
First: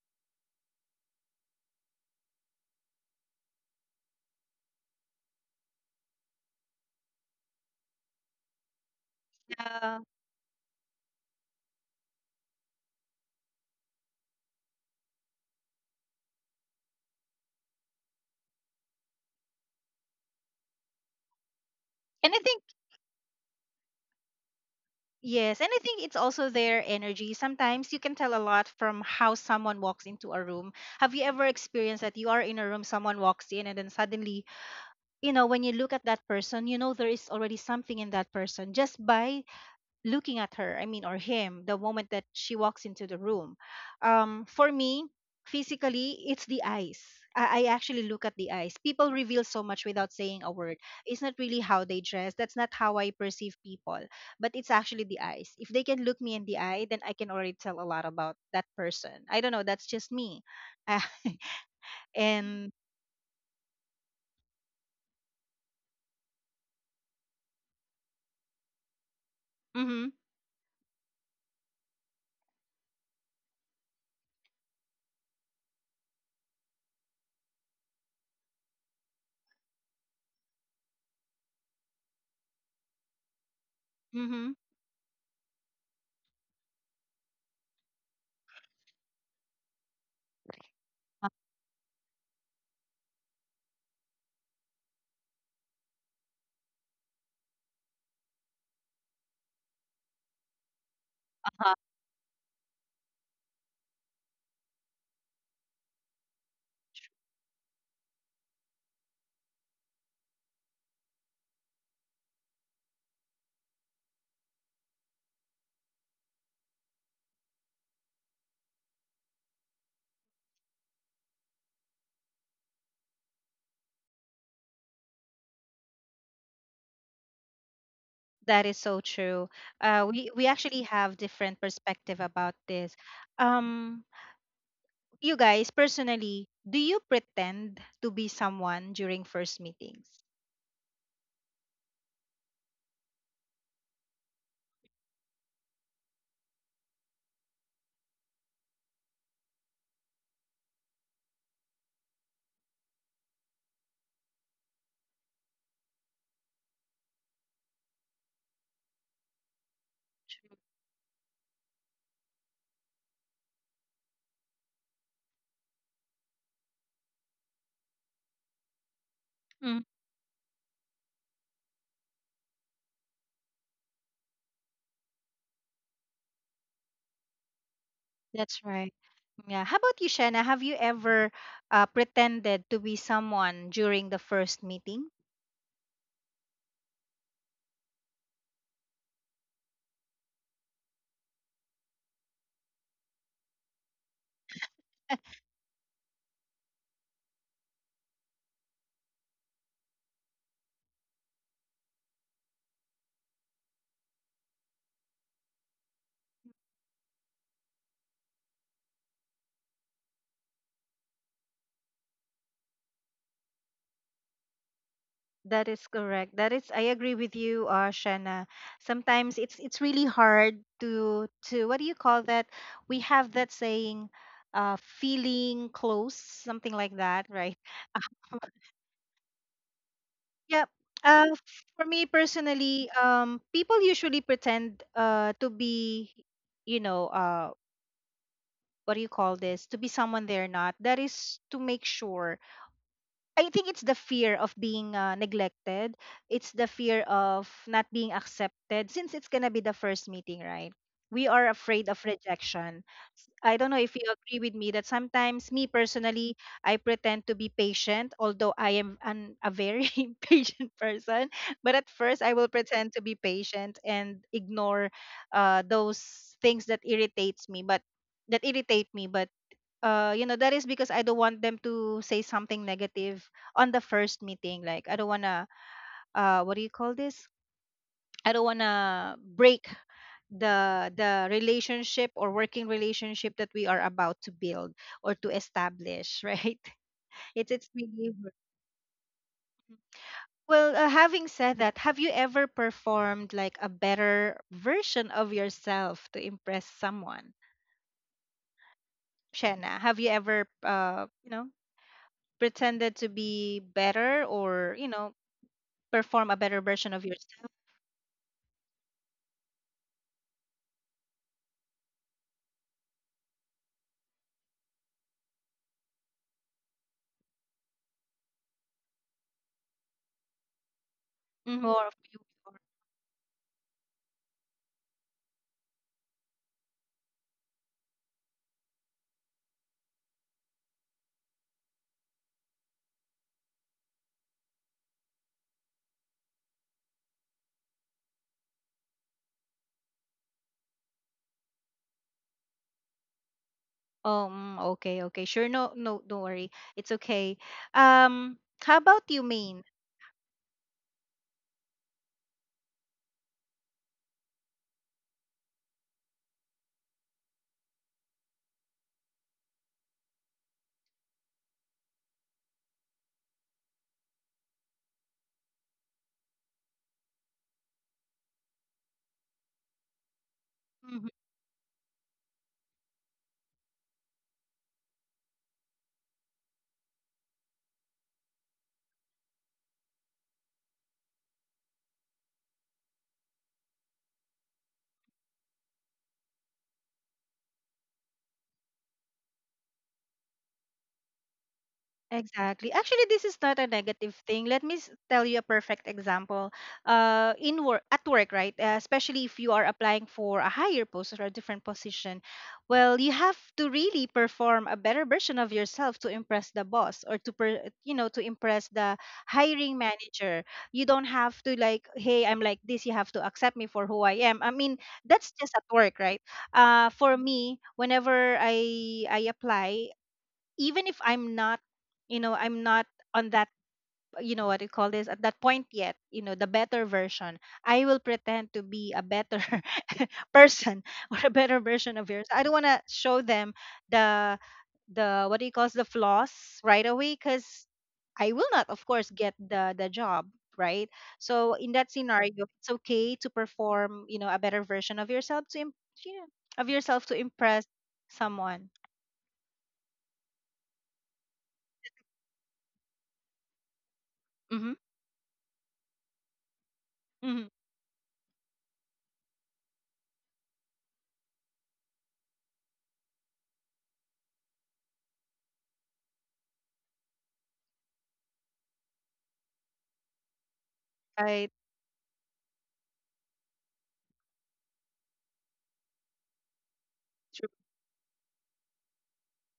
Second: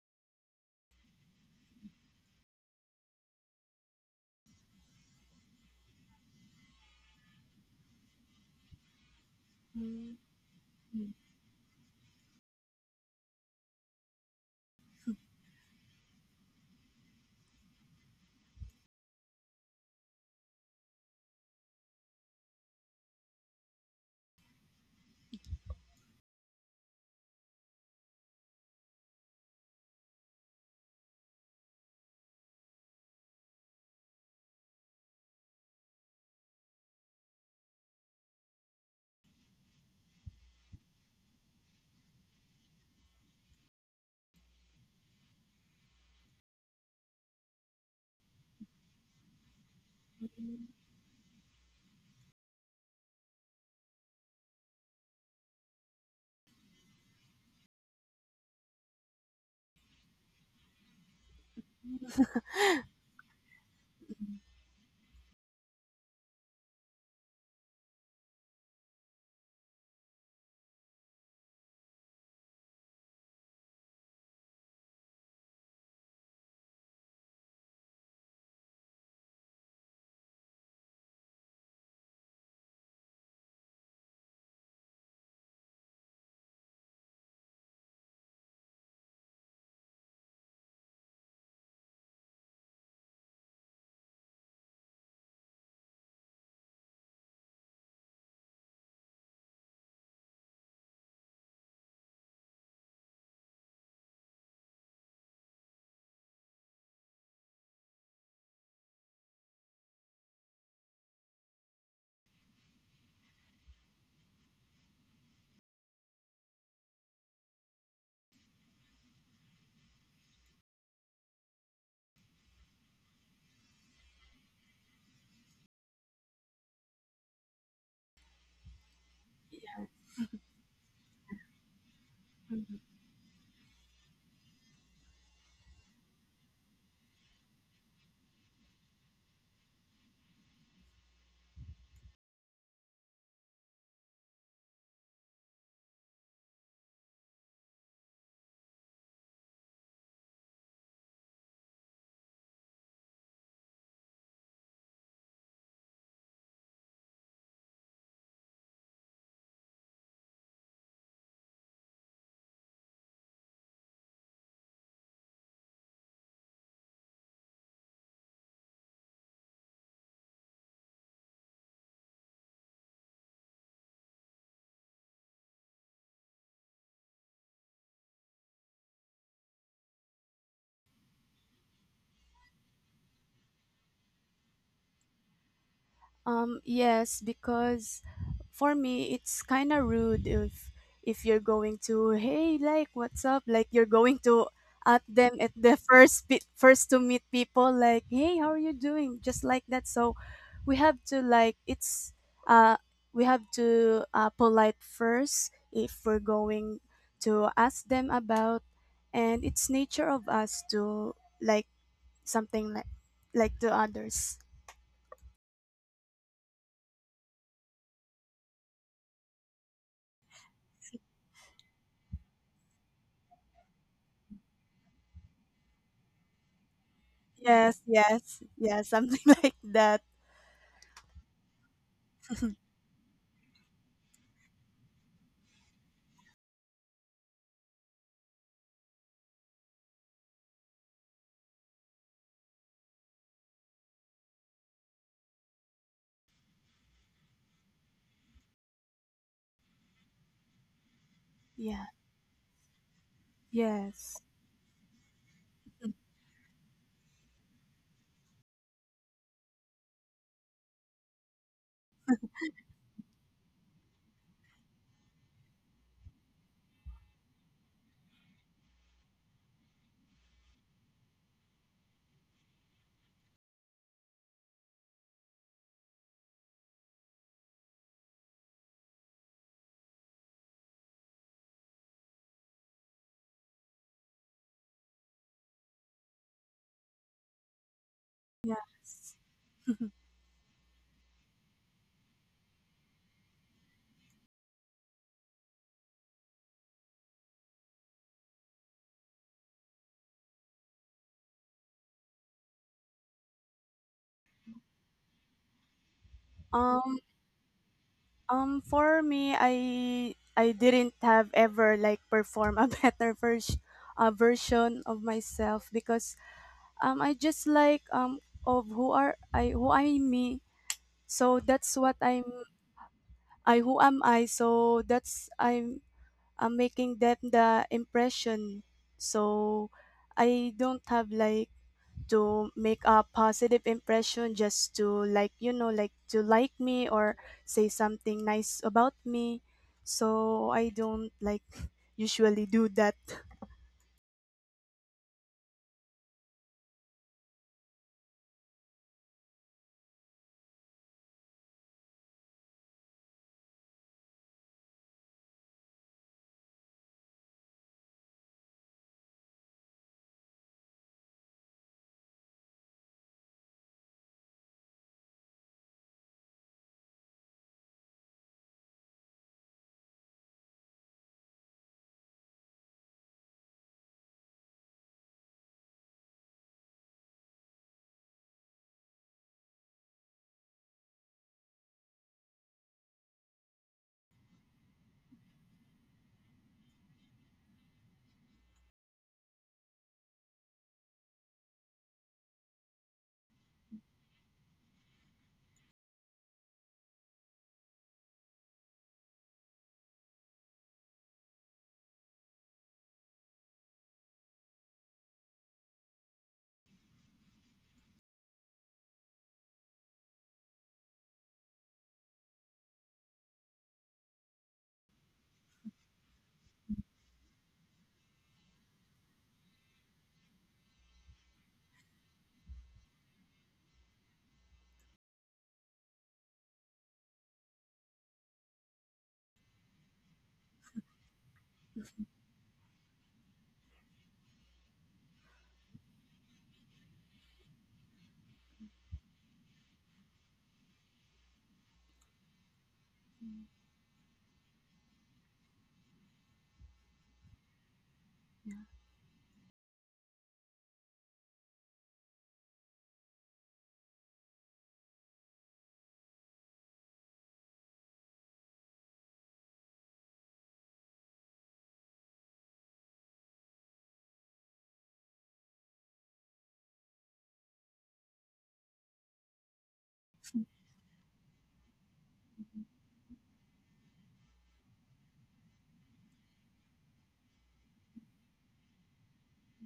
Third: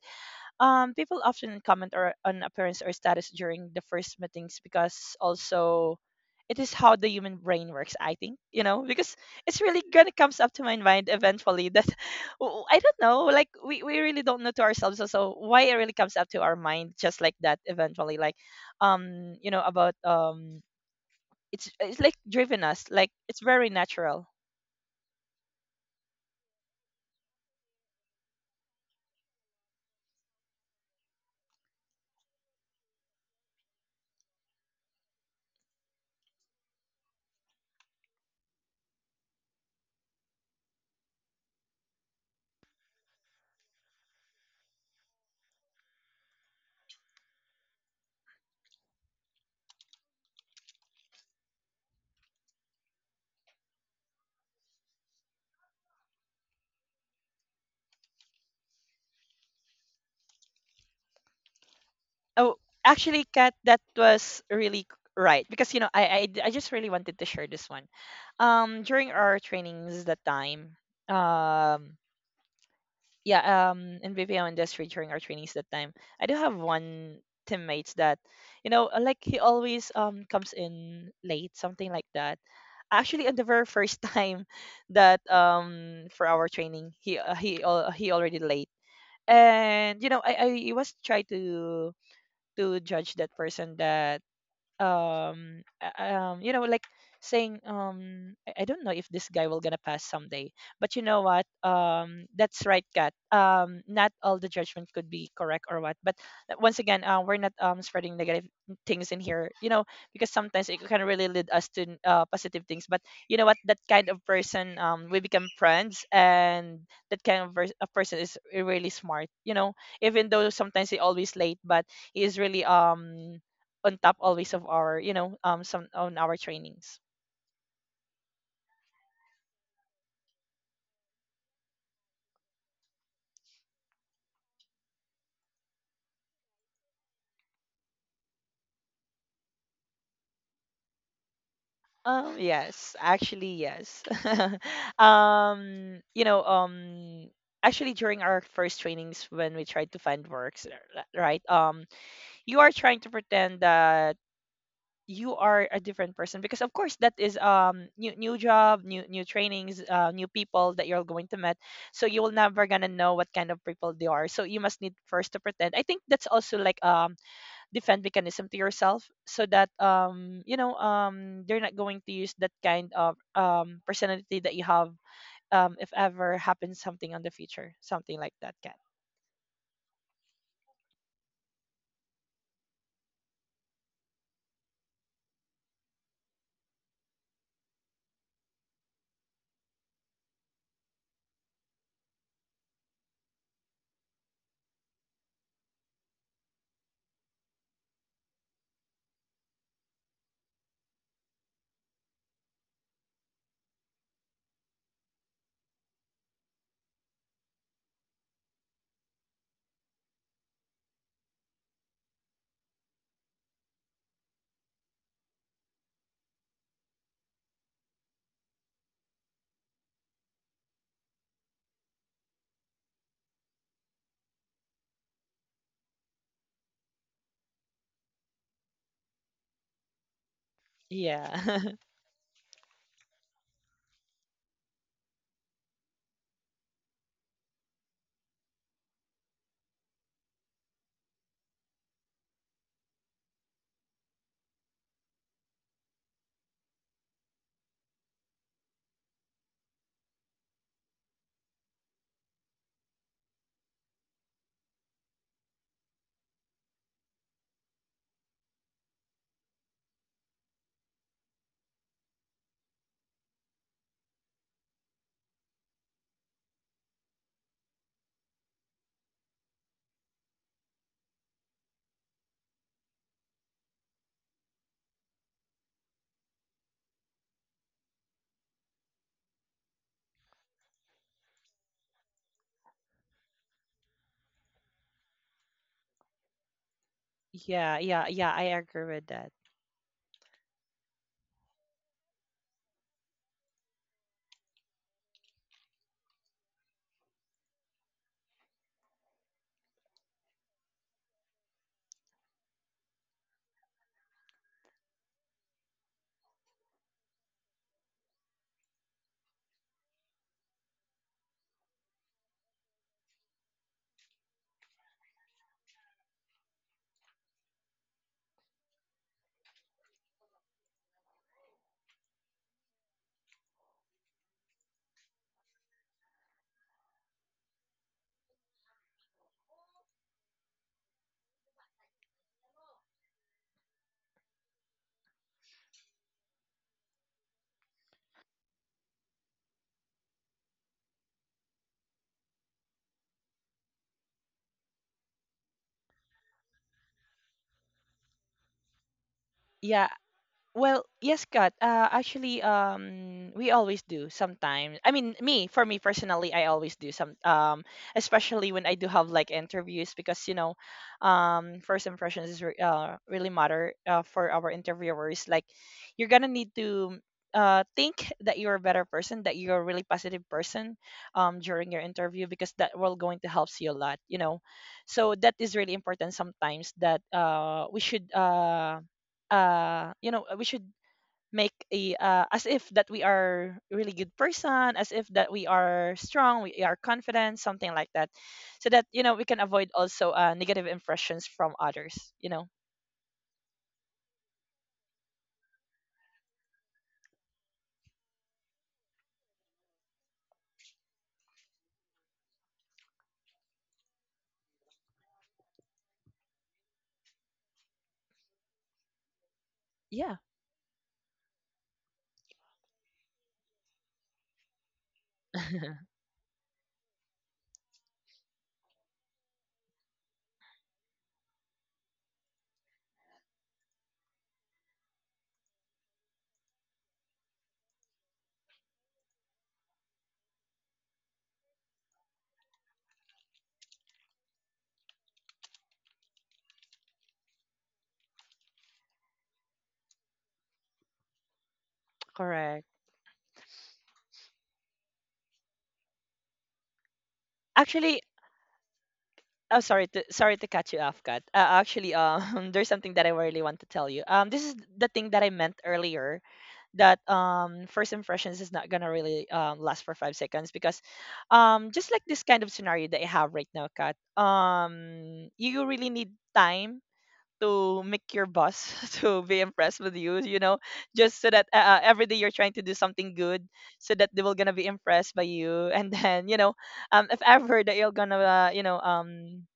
Speaker 2: people often on appearance or status during the first meetings because also it is how the human brain works. I think, you know, because it's really
Speaker 1: Uh,
Speaker 3: Mm.
Speaker 2: gonna comes up to my mind eventually that I don't know, like we really don't know to ourselves also why it really comes up to our mind just like that eventually, like you know about it's like
Speaker 1: and I think—
Speaker 2: driven us, like it's very natural.
Speaker 1: yes, and I think it's also their energy. Sometimes you can tell a lot from how someone walks into a room. Have you ever experienced that you are in a room, someone walks in, and then suddenly, you know, when you look at that person, you know there is already something in that person just by looking at her, I mean, or him, the moment that she walks into the room. For me, physically, it's the eyes. I actually look at the eyes. People reveal so much without saying a word. It's not really how they dress, that's not how I perceive people, but it's actually the eyes. If they can look me in the eye, then I can already tell a lot about that person. I don't know, that's just me. And—
Speaker 2: Oh, actually, Kat, that was really right, because you know I just really wanted to share this one. During our
Speaker 1: mhm,
Speaker 2: trainings that time, um, yeah, in BPO industry during our trainings that time, I do have one teammates that, you know, like he always comes in late, something like that. Actually, on the
Speaker 1: mhm.
Speaker 2: very first time that for our training, he already late, and you know I was trying to judge that person, that um uh, um you know like saying I don't know if this guy will gonna pass someday. But you know what, that's right, Kat. Not all the judgment could be correct or what, but once again, we're not spreading negative things in here, you know, because sometimes it can really lead us to positive things. But you know what, that kind of person, we become friends, and that kind of a person is really smart, you know, even though sometimes he always late, but he is really on top always of our, you know, some on our trainings.
Speaker 1: That is so true. We actually have different perspective about this. Um, you guys personally, do you pretend to be someone during first meetings?
Speaker 2: Yes, actually, yes. um you know um Actually, during our first trainings, when we tried to find right, you are trying to pretend that you are a different person, because of course that is new job, new trainings, new people that you're going to meet. So you will never gonna know what kind of people they are, so you must need first to pretend. I think that's also like defend mechanism to yourself, so that
Speaker 1: True.
Speaker 2: you know, they're not going to use that kind of personality that you have if ever happens something on the future, something like that, cat
Speaker 1: That's right. Yeah. How about you, Shanna? Have you ever pretended to be someone during the first meeting?
Speaker 3: Yes, because for me, it's kind of rude if you're going to, hey, like, what's up, like, you're going to at them at the first first to meet people, like, hey, how are you doing, just like that. So we have to, like, it's uh we have to polite first if we're going to ask them about. And it's nature of us to like something like to others.
Speaker 1: That is correct. That is, I agree with you, Shanna. Sometimes it's really hard to what do you call that? We have that saying, feeling close, something like that, right?
Speaker 3: Yes, yes, yes, something like that.
Speaker 1: Yeah.
Speaker 2: yeah
Speaker 1: Uh, for me personally, people usually pretend to be, you know, uh, what do you call this, to be someone they're not, that is to make sure, I think it's the fear of being neglected. It's the fear of not being accepted since it's gonna be the first meeting, right? We are
Speaker 3: Yeah,
Speaker 1: afraid of rejection. I don't know if you
Speaker 3: yes,
Speaker 1: agree with me that sometimes, me personally, I pretend to be patient although I am a very impatient person, but at first I will pretend to be patient and ignore those things that irritates me but that irritate me, but that is because I don't want them to say something negative on the first meeting. Like, I don't wanna, what do you call this? I don't wanna break the relationship or working relationship that we are about to build or to establish, right?
Speaker 2: Yeah,
Speaker 1: It's
Speaker 2: yeah,
Speaker 1: it's
Speaker 2: yeah, I
Speaker 1: really
Speaker 2: agree with that.
Speaker 3: yes.
Speaker 1: well. Having said that, have you ever performed like a better version of yourself to impress someone? Shanna, have you ever, pretended to be better, or perform a better version
Speaker 3: Um,
Speaker 1: of yourself?
Speaker 3: for me, I didn't have ever, like, perform a better version, a version of myself, because I just like of who are I, who I me. So
Speaker 1: Mm-hmm.
Speaker 3: that's
Speaker 1: Or
Speaker 3: what
Speaker 1: of
Speaker 3: I'm,
Speaker 1: you.
Speaker 3: I who am I. So that's I'm making them the impression. So I don't have like to make a positive impression just to, like, you know, like to like me or say something nice about me. So I don't like usually do that.
Speaker 1: Okay, okay, sure, no, no, don't worry, it's okay. um how about you,
Speaker 2: Yeah.
Speaker 1: mean
Speaker 2: Well, yes, Kat. We always do sometimes. I mean, me for me personally, I always do some. Especially when I do have like interviews, because you know, first impressions is really matter for our interviewers. Like, you're gonna need to think that you're a better person, that you're a really positive person, during your interview, because that will going to helps you a lot. You know, so that is really important sometimes that we should make a, as if that we are really good person, as if that we are strong, we are confident, something like that, so that you know we can avoid also negative impressions from others, you know.
Speaker 1: Exactly. Actually, this is not a negative thing. Let me tell you a perfect example. In work, at work, right? Especially if you are applying for a higher post or a different position, well, you have to really perform a better version of yourself to impress the boss, or to, to impress the
Speaker 2: Yeah.
Speaker 1: hiring manager. You don't have to like, hey, I'm like this, you have to accept me for who I am. I mean, that's just at work, right? For me, whenever I apply, even if I'm not, I'm not on that, you know, what you call this at that point yet, the better version, I will pretend to be a better person, or a better version of yours. I don't want to show them the, the, what do you call this, the flaws right away, because I will not, of course, get the job. Right. So in that
Speaker 2: Correct,
Speaker 1: scenario, it's okay to perform, a better version of yourself to, you know, of yourself to
Speaker 2: actually.
Speaker 1: impress someone.
Speaker 2: Oh, sorry to, sorry to catch you off, Kat. Actually, there's something that I really want to tell you. This is
Speaker 1: Mm-hmm.
Speaker 2: the thing that I meant earlier, that
Speaker 1: Mm-hmm.
Speaker 2: first impressions is not gonna really last for 5 seconds, because just like this kind of scenario that I have right now, Kat, you really need time to make your boss to be impressed with you, you know, just so
Speaker 1: Right.
Speaker 2: that every day you're trying to do something good, so that they will gonna be impressed by you and then you know if ever that you're gonna you know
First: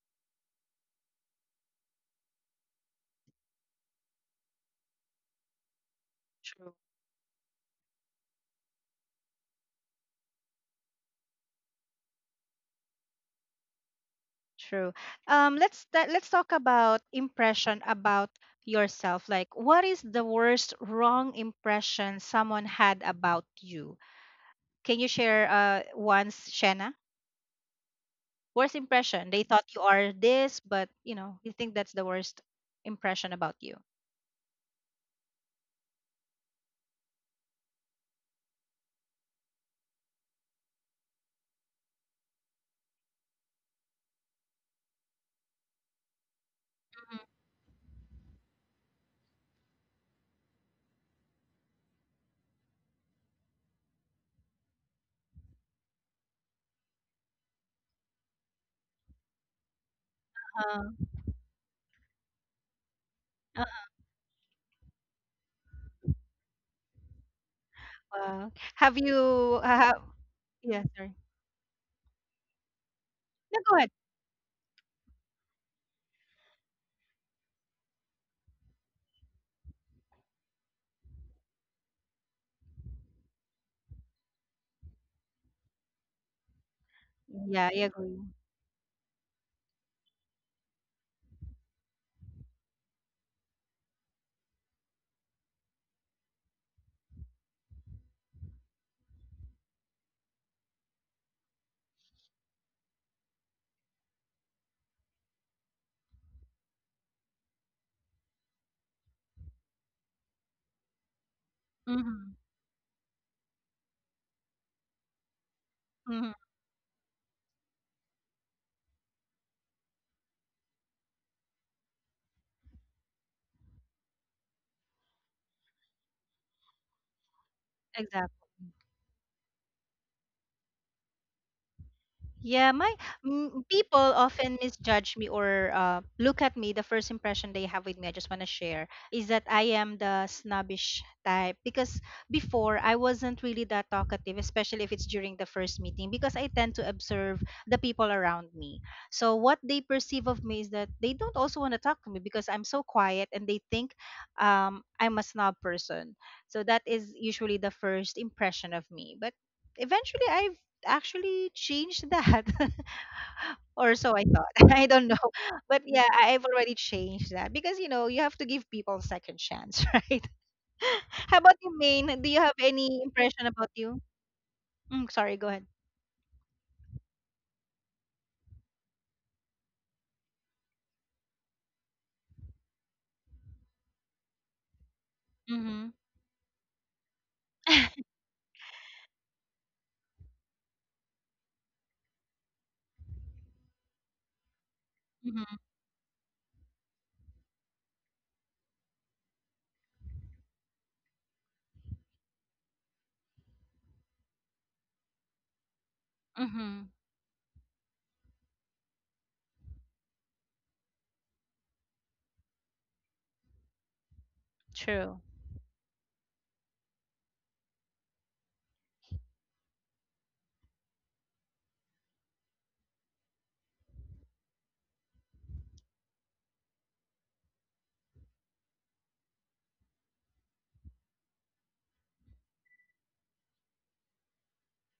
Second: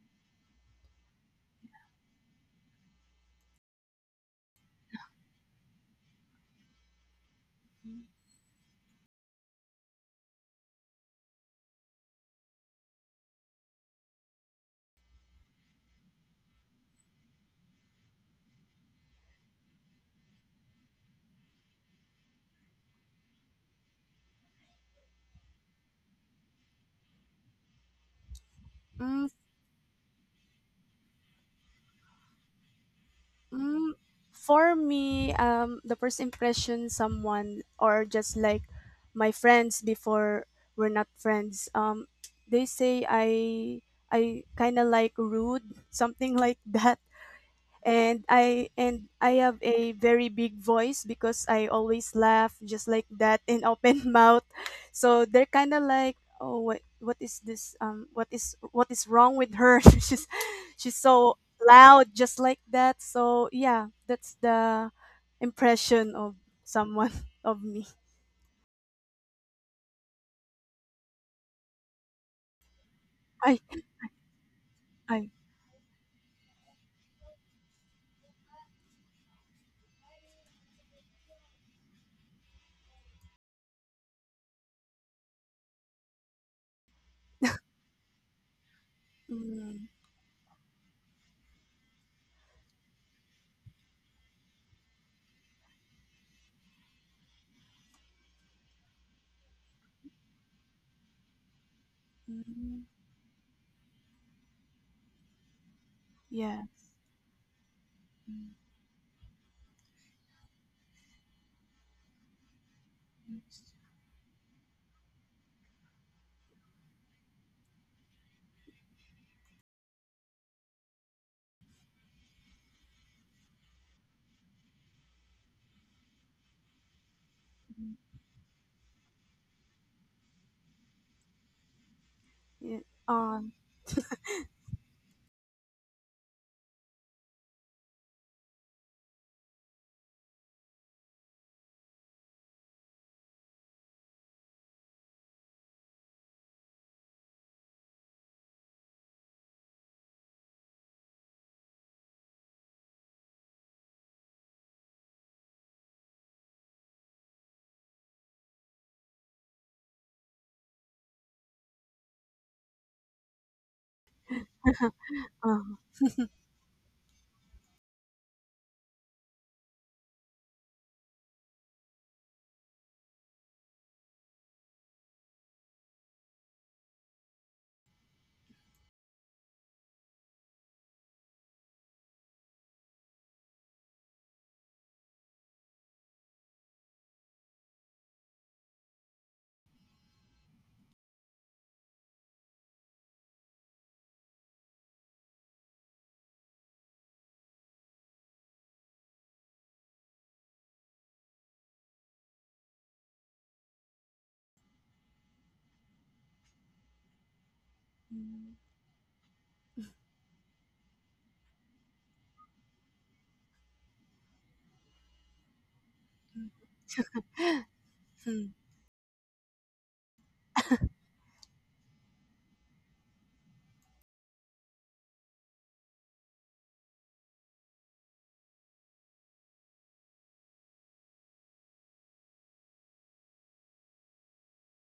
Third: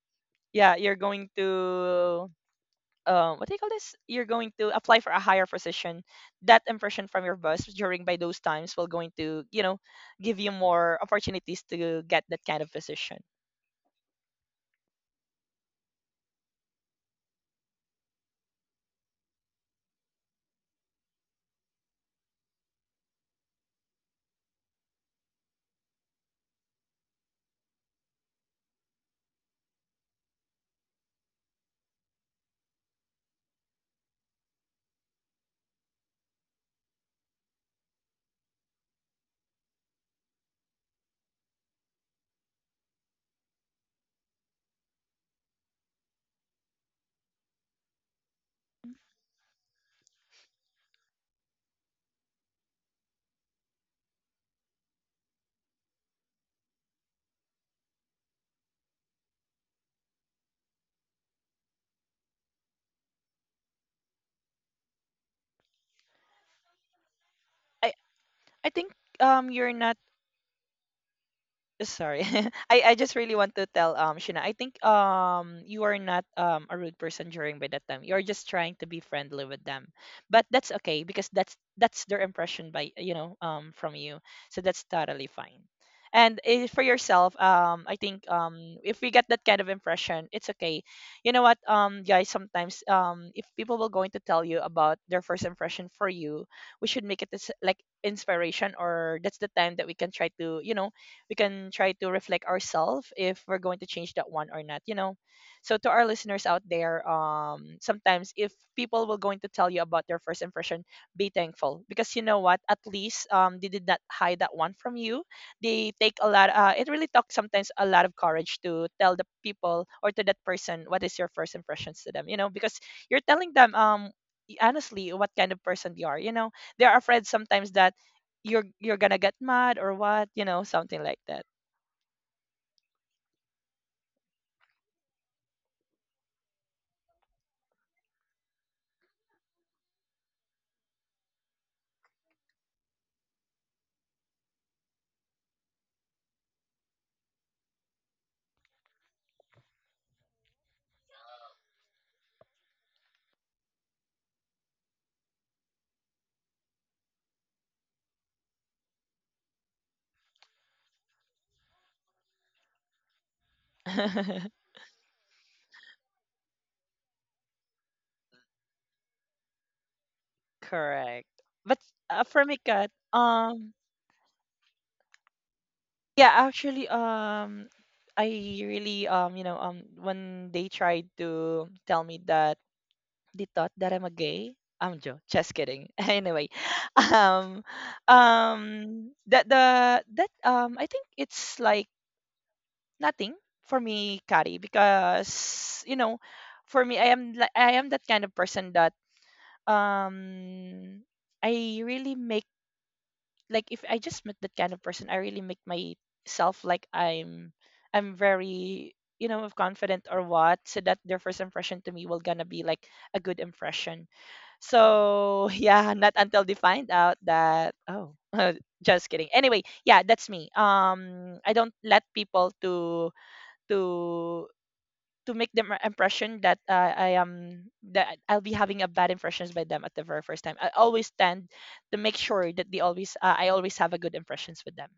Speaker 2: yeah you're going to what do you call this? You're going to apply for a higher position.
Speaker 1: True,
Speaker 2: That impression from your boss during by those times will going to, you know, give you more opportunities to get that kind of position.
Speaker 1: true. Let's let's talk about impression about yourself. Like, what is the worst wrong impression someone had about you? Can you share once, Shanna? Worst
Speaker 3: Mm,
Speaker 1: impression. They thought you are this, but you know, you think that's the worst impression about you.
Speaker 3: mm, for me the first impression someone, or just like my friends before, we're not friends, they say I kind of like rude something like that. And I, and I have a very big voice, because I always laugh just like that in open mouth. So they're kind of like, oh, what is this? What is wrong with her? she's
Speaker 1: Uh,
Speaker 3: she's so loud, just like that. So
Speaker 1: uh,
Speaker 3: yeah, that's the impression of someone of me.
Speaker 1: wow.
Speaker 2: I
Speaker 1: Have
Speaker 2: I
Speaker 1: you?
Speaker 2: think you're not.
Speaker 1: Yeah, sorry.
Speaker 2: Sorry.
Speaker 1: No,
Speaker 3: I
Speaker 2: I
Speaker 1: go ahead.
Speaker 2: just really want to tell Shina,
Speaker 3: I
Speaker 2: I think you are not a rude person during by that time. You're just trying to be friendly with them, but that's okay, because that's their impression by, you know, from you, so that's totally fine. And for
Speaker 1: Yeah, I agree.
Speaker 2: yourself, I think if
Speaker 3: mm,
Speaker 2: we get that kind of impression, it's okay. You know what, guys, sometimes, if people will going to tell you about their first impression for you, we should make it this like inspiration, or that's the time that we can try to, you know, we can try to
Speaker 3: mm,
Speaker 2: reflect ourselves if we're going to change that one or not, you know. So to our
Speaker 3: yeah.
Speaker 2: listeners out there,
Speaker 3: Mm,
Speaker 2: sometimes if people were going to tell you about their first impression, be thankful,
Speaker 1: Mm-hmm.
Speaker 2: because you know what, at least they did not hide that one from you. They
Speaker 1: Mm-hmm.
Speaker 2: take a lot, it really talks sometimes a lot of courage to tell the people or to that person what is your first impressions to them, you know, because you're telling them honestly what kind of person you are, you know. They are afraid sometimes that
Speaker 1: Exactly.
Speaker 2: you're gonna get mad or what, you know, something like that.
Speaker 1: Yeah,
Speaker 3: yeah.
Speaker 1: my
Speaker 3: um
Speaker 1: mm, people often misjudge me, or look at me. The first impression they have with me, I just want to share, is that I am the snobbish type. Because before, I wasn't really that talkative, especially if it's during the first meeting, because I tend to observe the people around me. So, what they perceive of me is that they don't also want to talk to me because I'm so quiet, and they think I'm a snob person. So, that is usually the first impression of me. But eventually I actually changed that, or so I thought. I don't know,
Speaker 3: uh,
Speaker 1: but yeah, have already changed that, because you know, you have to give people second chance, right? How about
Speaker 2: Correct.
Speaker 1: you, Main,
Speaker 2: But
Speaker 1: do you have
Speaker 2: for me,
Speaker 1: any
Speaker 2: cat
Speaker 1: impression about you? Mm, sorry, go ahead.
Speaker 2: yeah, actually, I really, you know, when they tried to tell me that they thought that I'm a gay. I'm Joe,
Speaker 1: Mm-hmm.
Speaker 2: just kidding. Anyway, um that the that I think it's like nothing for me, Kari,
Speaker 1: Mm-hmm.
Speaker 2: because you know, for me, I am I am that kind of person that um I really make, like if I just met that kind of person, I really make
Speaker 1: Mm-hmm.
Speaker 2: myself like I'm
Speaker 3: mm,
Speaker 2: very, you know, confident or what, so that their first impression to me will gonna be like a good impression.
Speaker 1: True.
Speaker 2: So yeah, not until they find out that,
Speaker 3: hmm,
Speaker 2: oh. Just kidding anyway. Yeah, that's me. I don't let people to to to make them impression that I am, that I'll be having a bad impressions by them at the very first time. I always tend to make sure that they always I always have a good impressions with them.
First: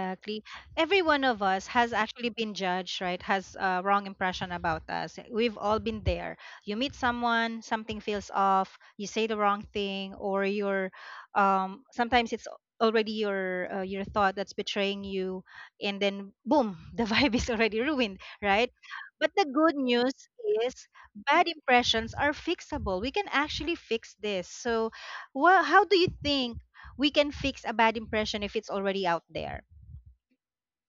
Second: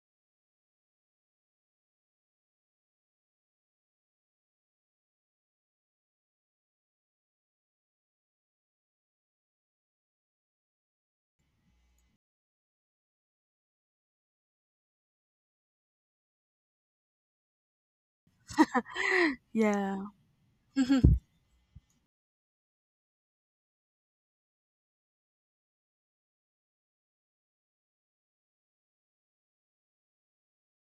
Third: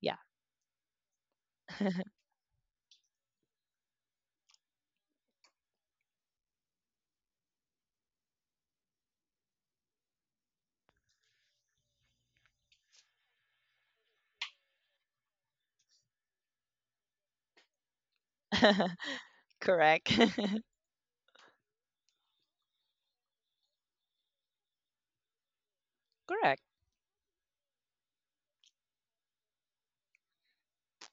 Speaker 2: Yeah.
Speaker 1: Every one of us has actually been judged, right? Has a wrong impression about us. We've all been there. You meet someone, something feels off, you say the wrong thing, or you're sometimes it's already your thought that's betraying you, and then boom, the vibe is already ruined, right? But the good
Speaker 2: Correct,
Speaker 3: yeah.
Speaker 1: news is, bad impressions are fixable. We can actually fix this. So, wha how do you
Speaker 2: correct.
Speaker 1: think we can fix a bad impression if it's already out there?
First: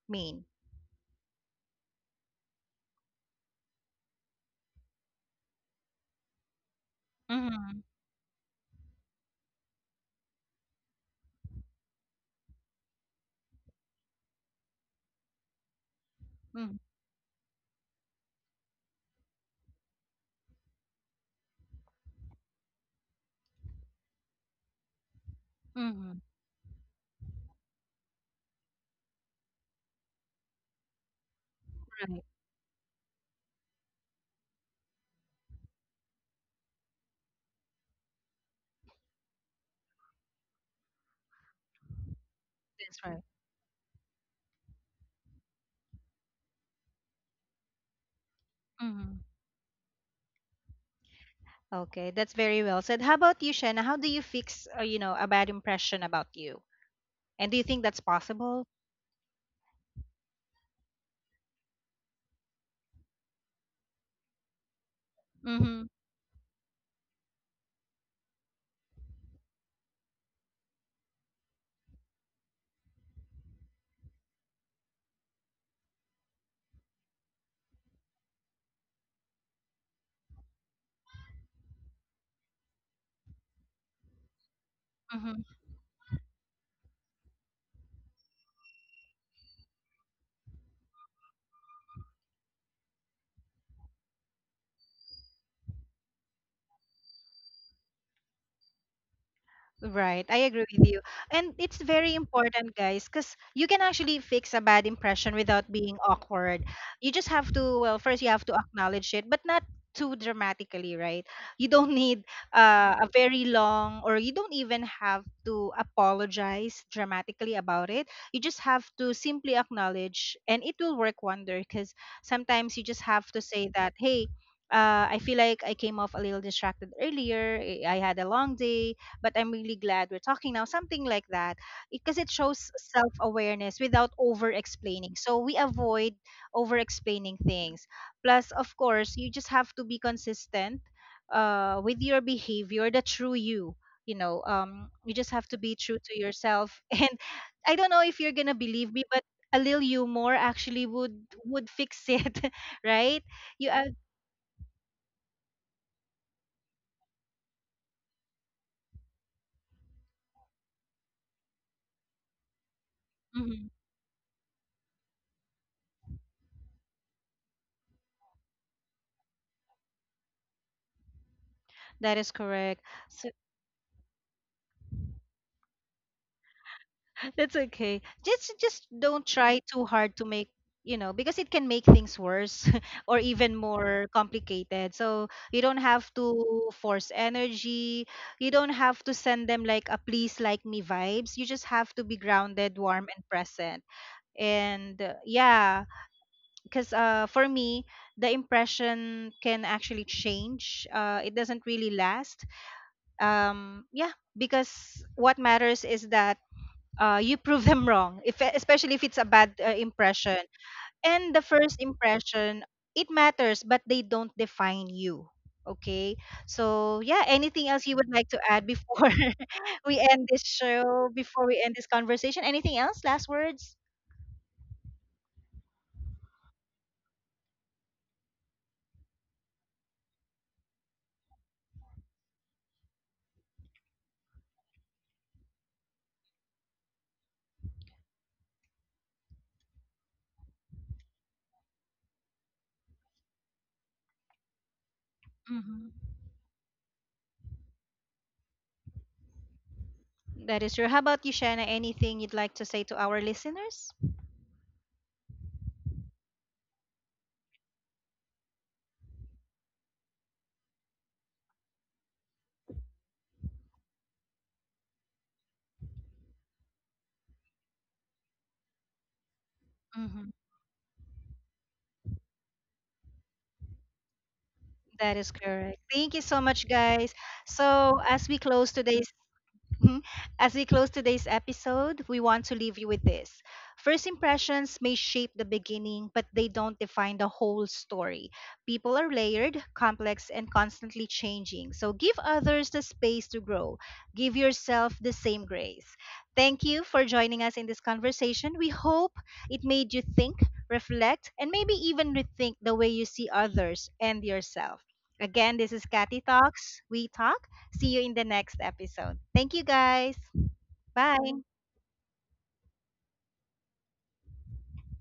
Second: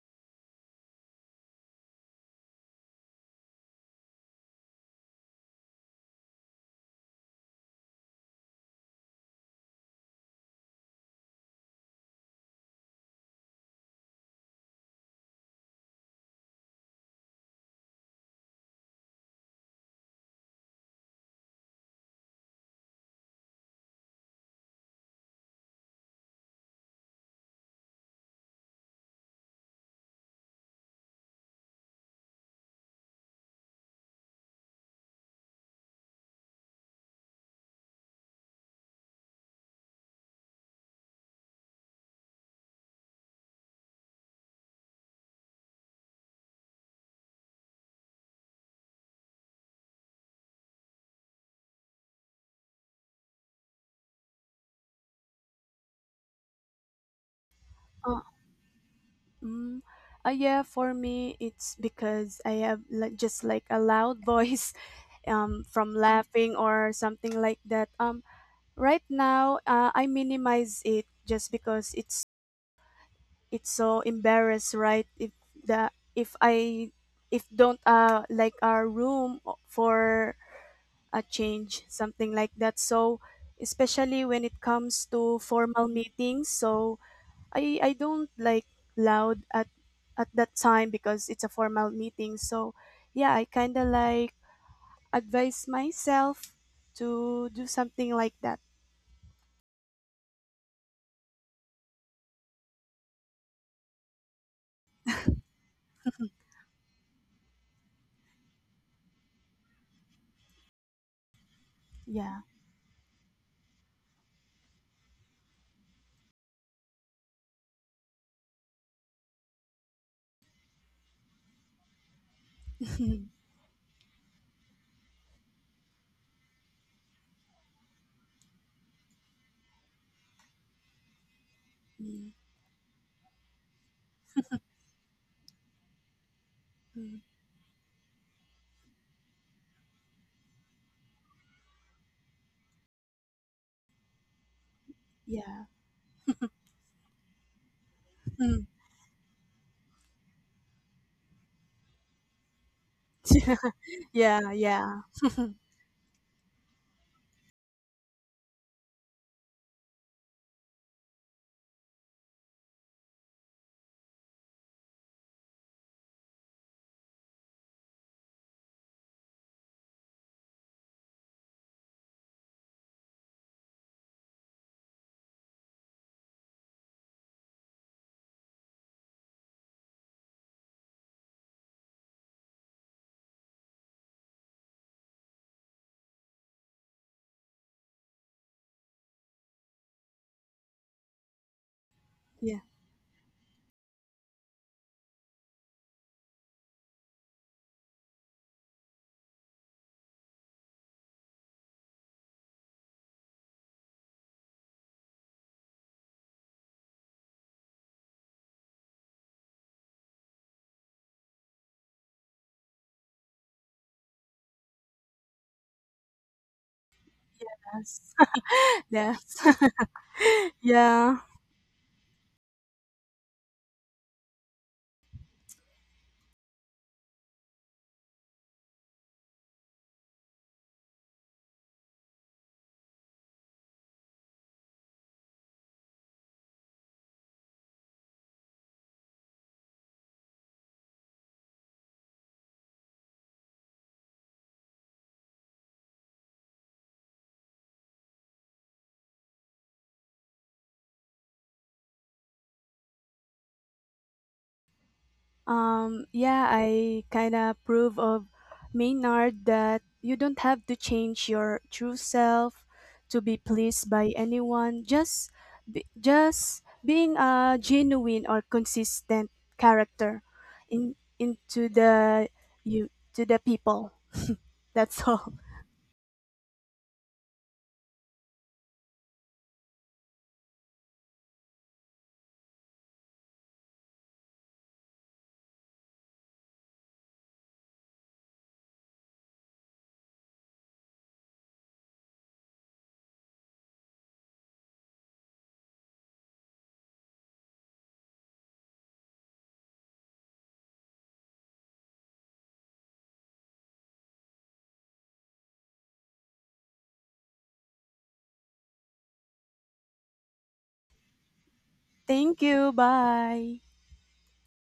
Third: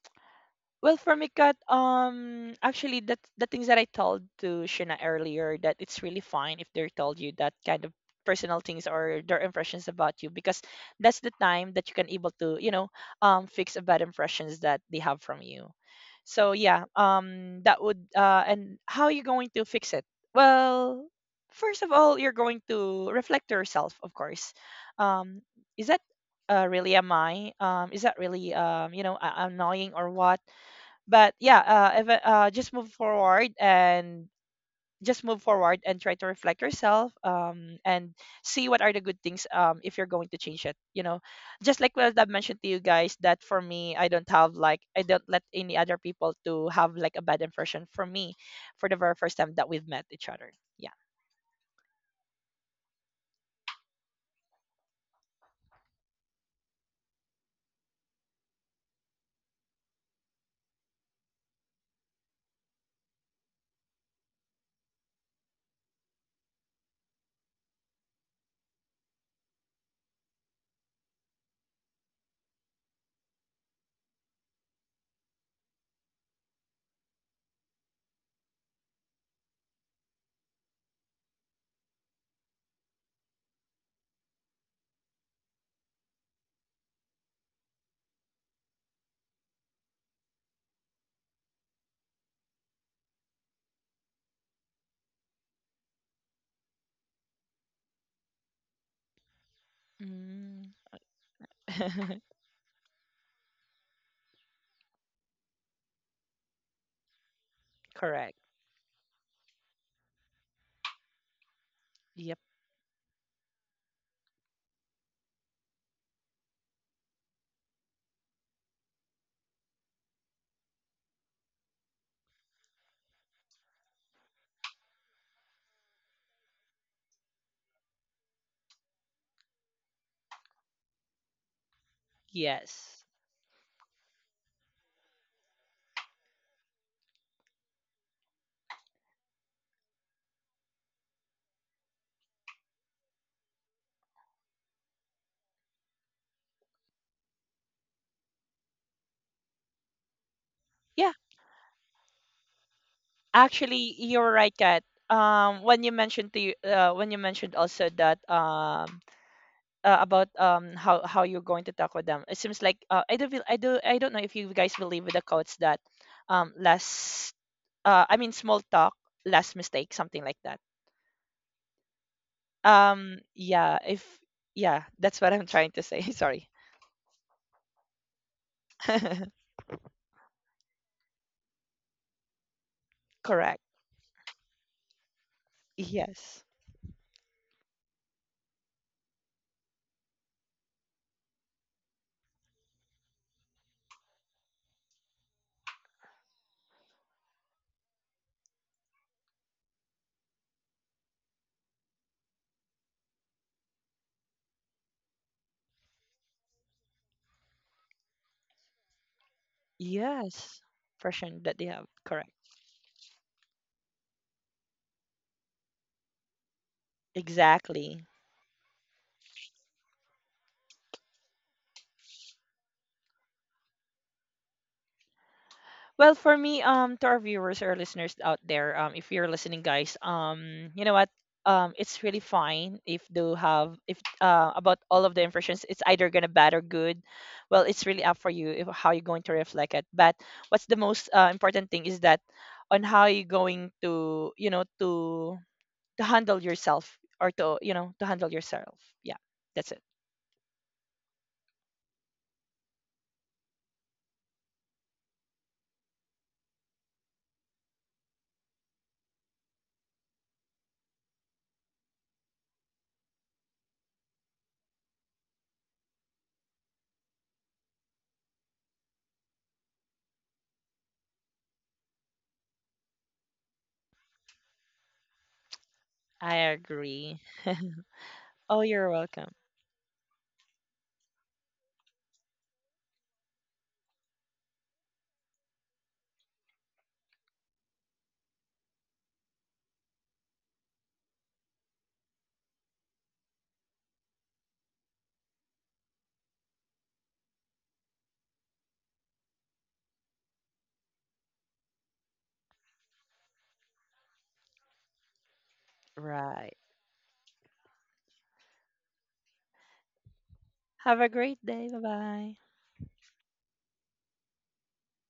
Speaker 1: Mean.
Speaker 2: Well, for me, Kat, actually, that the things that I told to Shina earlier, that it's really fine if they told you that
Speaker 1: Mhm.
Speaker 2: kind of personal things or their impressions about you, because that's the time that you can able to, you know, fix a bad impressions that they have from you. So
Speaker 1: Mhm.
Speaker 2: yeah, that would and how you going to fix it? Well, first of all, you're going to reflect to yourself, of course. Um, is
Speaker 1: Mhm.
Speaker 2: that really am I? Is that really, you know, annoying or what? But yeah,
Speaker 1: Right.
Speaker 2: if, just move forward and try to reflect yourself and see what are the good things, if you're going to change it, you know, just like what I've mentioned to you
Speaker 1: That's
Speaker 2: guys,
Speaker 1: right.
Speaker 2: that for me, I don't have like, I don't let any other people to have like a bad impression for me for the very
Speaker 1: Mhm.
Speaker 2: first time that we've met each other. Yeah.
Speaker 1: Okay, that's very well said. How about you, Shanna? How do you fix, a bad impression about you? And do you think that's possible?
Speaker 3: Mm, yeah, for me, it's because I have, like, just like a loud voice
Speaker 1: Mhm.
Speaker 3: from laughing or something like that. Right now, I minimize it, just because it's so embarrassed, right? If the if I if don't like our room for a change, something like that. So especially when it comes to
Speaker 1: Mhm.
Speaker 3: formal meetings. So I don't like loud at that time because it's a formal meeting. So yeah, I kind of like advise myself to do something like that.
Speaker 1: Right, I
Speaker 2: Mm.
Speaker 1: agree with you. And it's very important, guys, because you can actually fix a bad impression without being awkward. You just have to, well,
Speaker 2: Correct.
Speaker 1: first you have to acknowledge it, but not too dramatically, right? You don't
Speaker 2: Yep.
Speaker 1: need
Speaker 3: Yeah.
Speaker 1: a very long, or you don't even have to apologize dramatically about it. You just have to simply acknowledge, and it will work wonder, because sometimes you just have to say that, hey, I feel like I came off a little distracted earlier. I had a long day but I'm really glad we're talking now. Something like that, because 'cause
Speaker 3: Mm,
Speaker 1: it shows
Speaker 2: Yes.
Speaker 1: self awareness without over explaining. So we avoid over
Speaker 3: mm,
Speaker 1: explaining things. Plus, of course, you just have to be consistent with your behavior, the true you. You know, you just have to
Speaker 3: yeah.
Speaker 1: be true to yourself. And I don't know if you're gonna
Speaker 3: Mm.
Speaker 1: believe me, but a little humor actually
Speaker 2: Yeah,
Speaker 1: would fix it, right? You
Speaker 2: actually,
Speaker 1: add,
Speaker 2: you're right,
Speaker 3: Yeah.
Speaker 2: Kat.
Speaker 3: Yeah.
Speaker 2: When you mentioned to you, when you mentioned also that about how you're going to tackle them. It seems like, I do not feel, I
Speaker 1: mhm,
Speaker 2: do, I don't know if you guys believe with the quotes that less, I mean, small talk, less mistake, something like that.
Speaker 1: that is correct. So,
Speaker 2: Yeah, if, yeah, that's what I'm trying to say. Sorry.
Speaker 1: that's okay. Just don't try too hard to make, you know, because it can make things worse or
Speaker 2: Correct.
Speaker 1: even more complicated. So you don't have to
Speaker 2: Yes.
Speaker 1: force energy. You don't have to send them like a please like me vibes. You just have to be
Speaker 3: Yeah.
Speaker 1: grounded, warm and present. And yeah, because for me, the impression can actually change. It doesn't really last. Yeah, because what matters is that you prove them wrong, if, especially if it's a bad impression.
Speaker 2: Yes.
Speaker 1: And the
Speaker 2: Version that they
Speaker 1: first
Speaker 2: have. Correct.
Speaker 1: impression, it matters, but they don't define you. Okay. So, yeah, anything else you would
Speaker 3: Yes.
Speaker 2: Exactly.
Speaker 1: like to add before
Speaker 3: Yes.
Speaker 1: we end this show,
Speaker 3: Yeah.
Speaker 1: before we end this conversation? Anything else? Last words?
Speaker 2: Well, for me, to our viewers or listeners out there, if you're listening, guys, you know what? It's really fine if do have, if about all of the impressions. It's either gonna bad or good. Well, it's really up for you if, how you're going to reflect it. But what's the most important thing is that on how you're going to, you know, to
Speaker 1: Mhm.
Speaker 2: handle yourself, or to, you know, to handle yourself. Yeah, that's it.
Speaker 1: That is true. How about you, Shanna? Anything you'd like to say to our listeners?
Speaker 3: Yeah, I kind of approve of Maynard, that you don't have to change your true self to be pleased by anyone. Just, be, just being a genuine or consistent character
Speaker 1: Mhm.
Speaker 3: in into the you, to the people. That's
Speaker 1: That
Speaker 3: all.
Speaker 1: is correct. Thank you
Speaker 2: I
Speaker 1: so much,
Speaker 2: agree.
Speaker 1: guys. So, as we
Speaker 2: Oh,
Speaker 1: close
Speaker 2: you're
Speaker 1: today's
Speaker 2: welcome.
Speaker 1: mhm. As we close today's episode, we want to leave you with this. First impressions may shape the beginning, but they don't define the whole story. People are layered, complex, and constantly changing. So give others the space to grow. Give yourself the same grace. Thank you for joining us in this conversation. We hope it made you think, reflect, and maybe even rethink the way you see others and yourself. Again, this is Cathy
Speaker 2: Right.
Speaker 1: Talks. We talk. See you in the next episode. Thank you guys.
Speaker 2: Have a great
Speaker 1: Bye.
Speaker 2: day. Bye bye
Speaker 3: Thank you. Bye.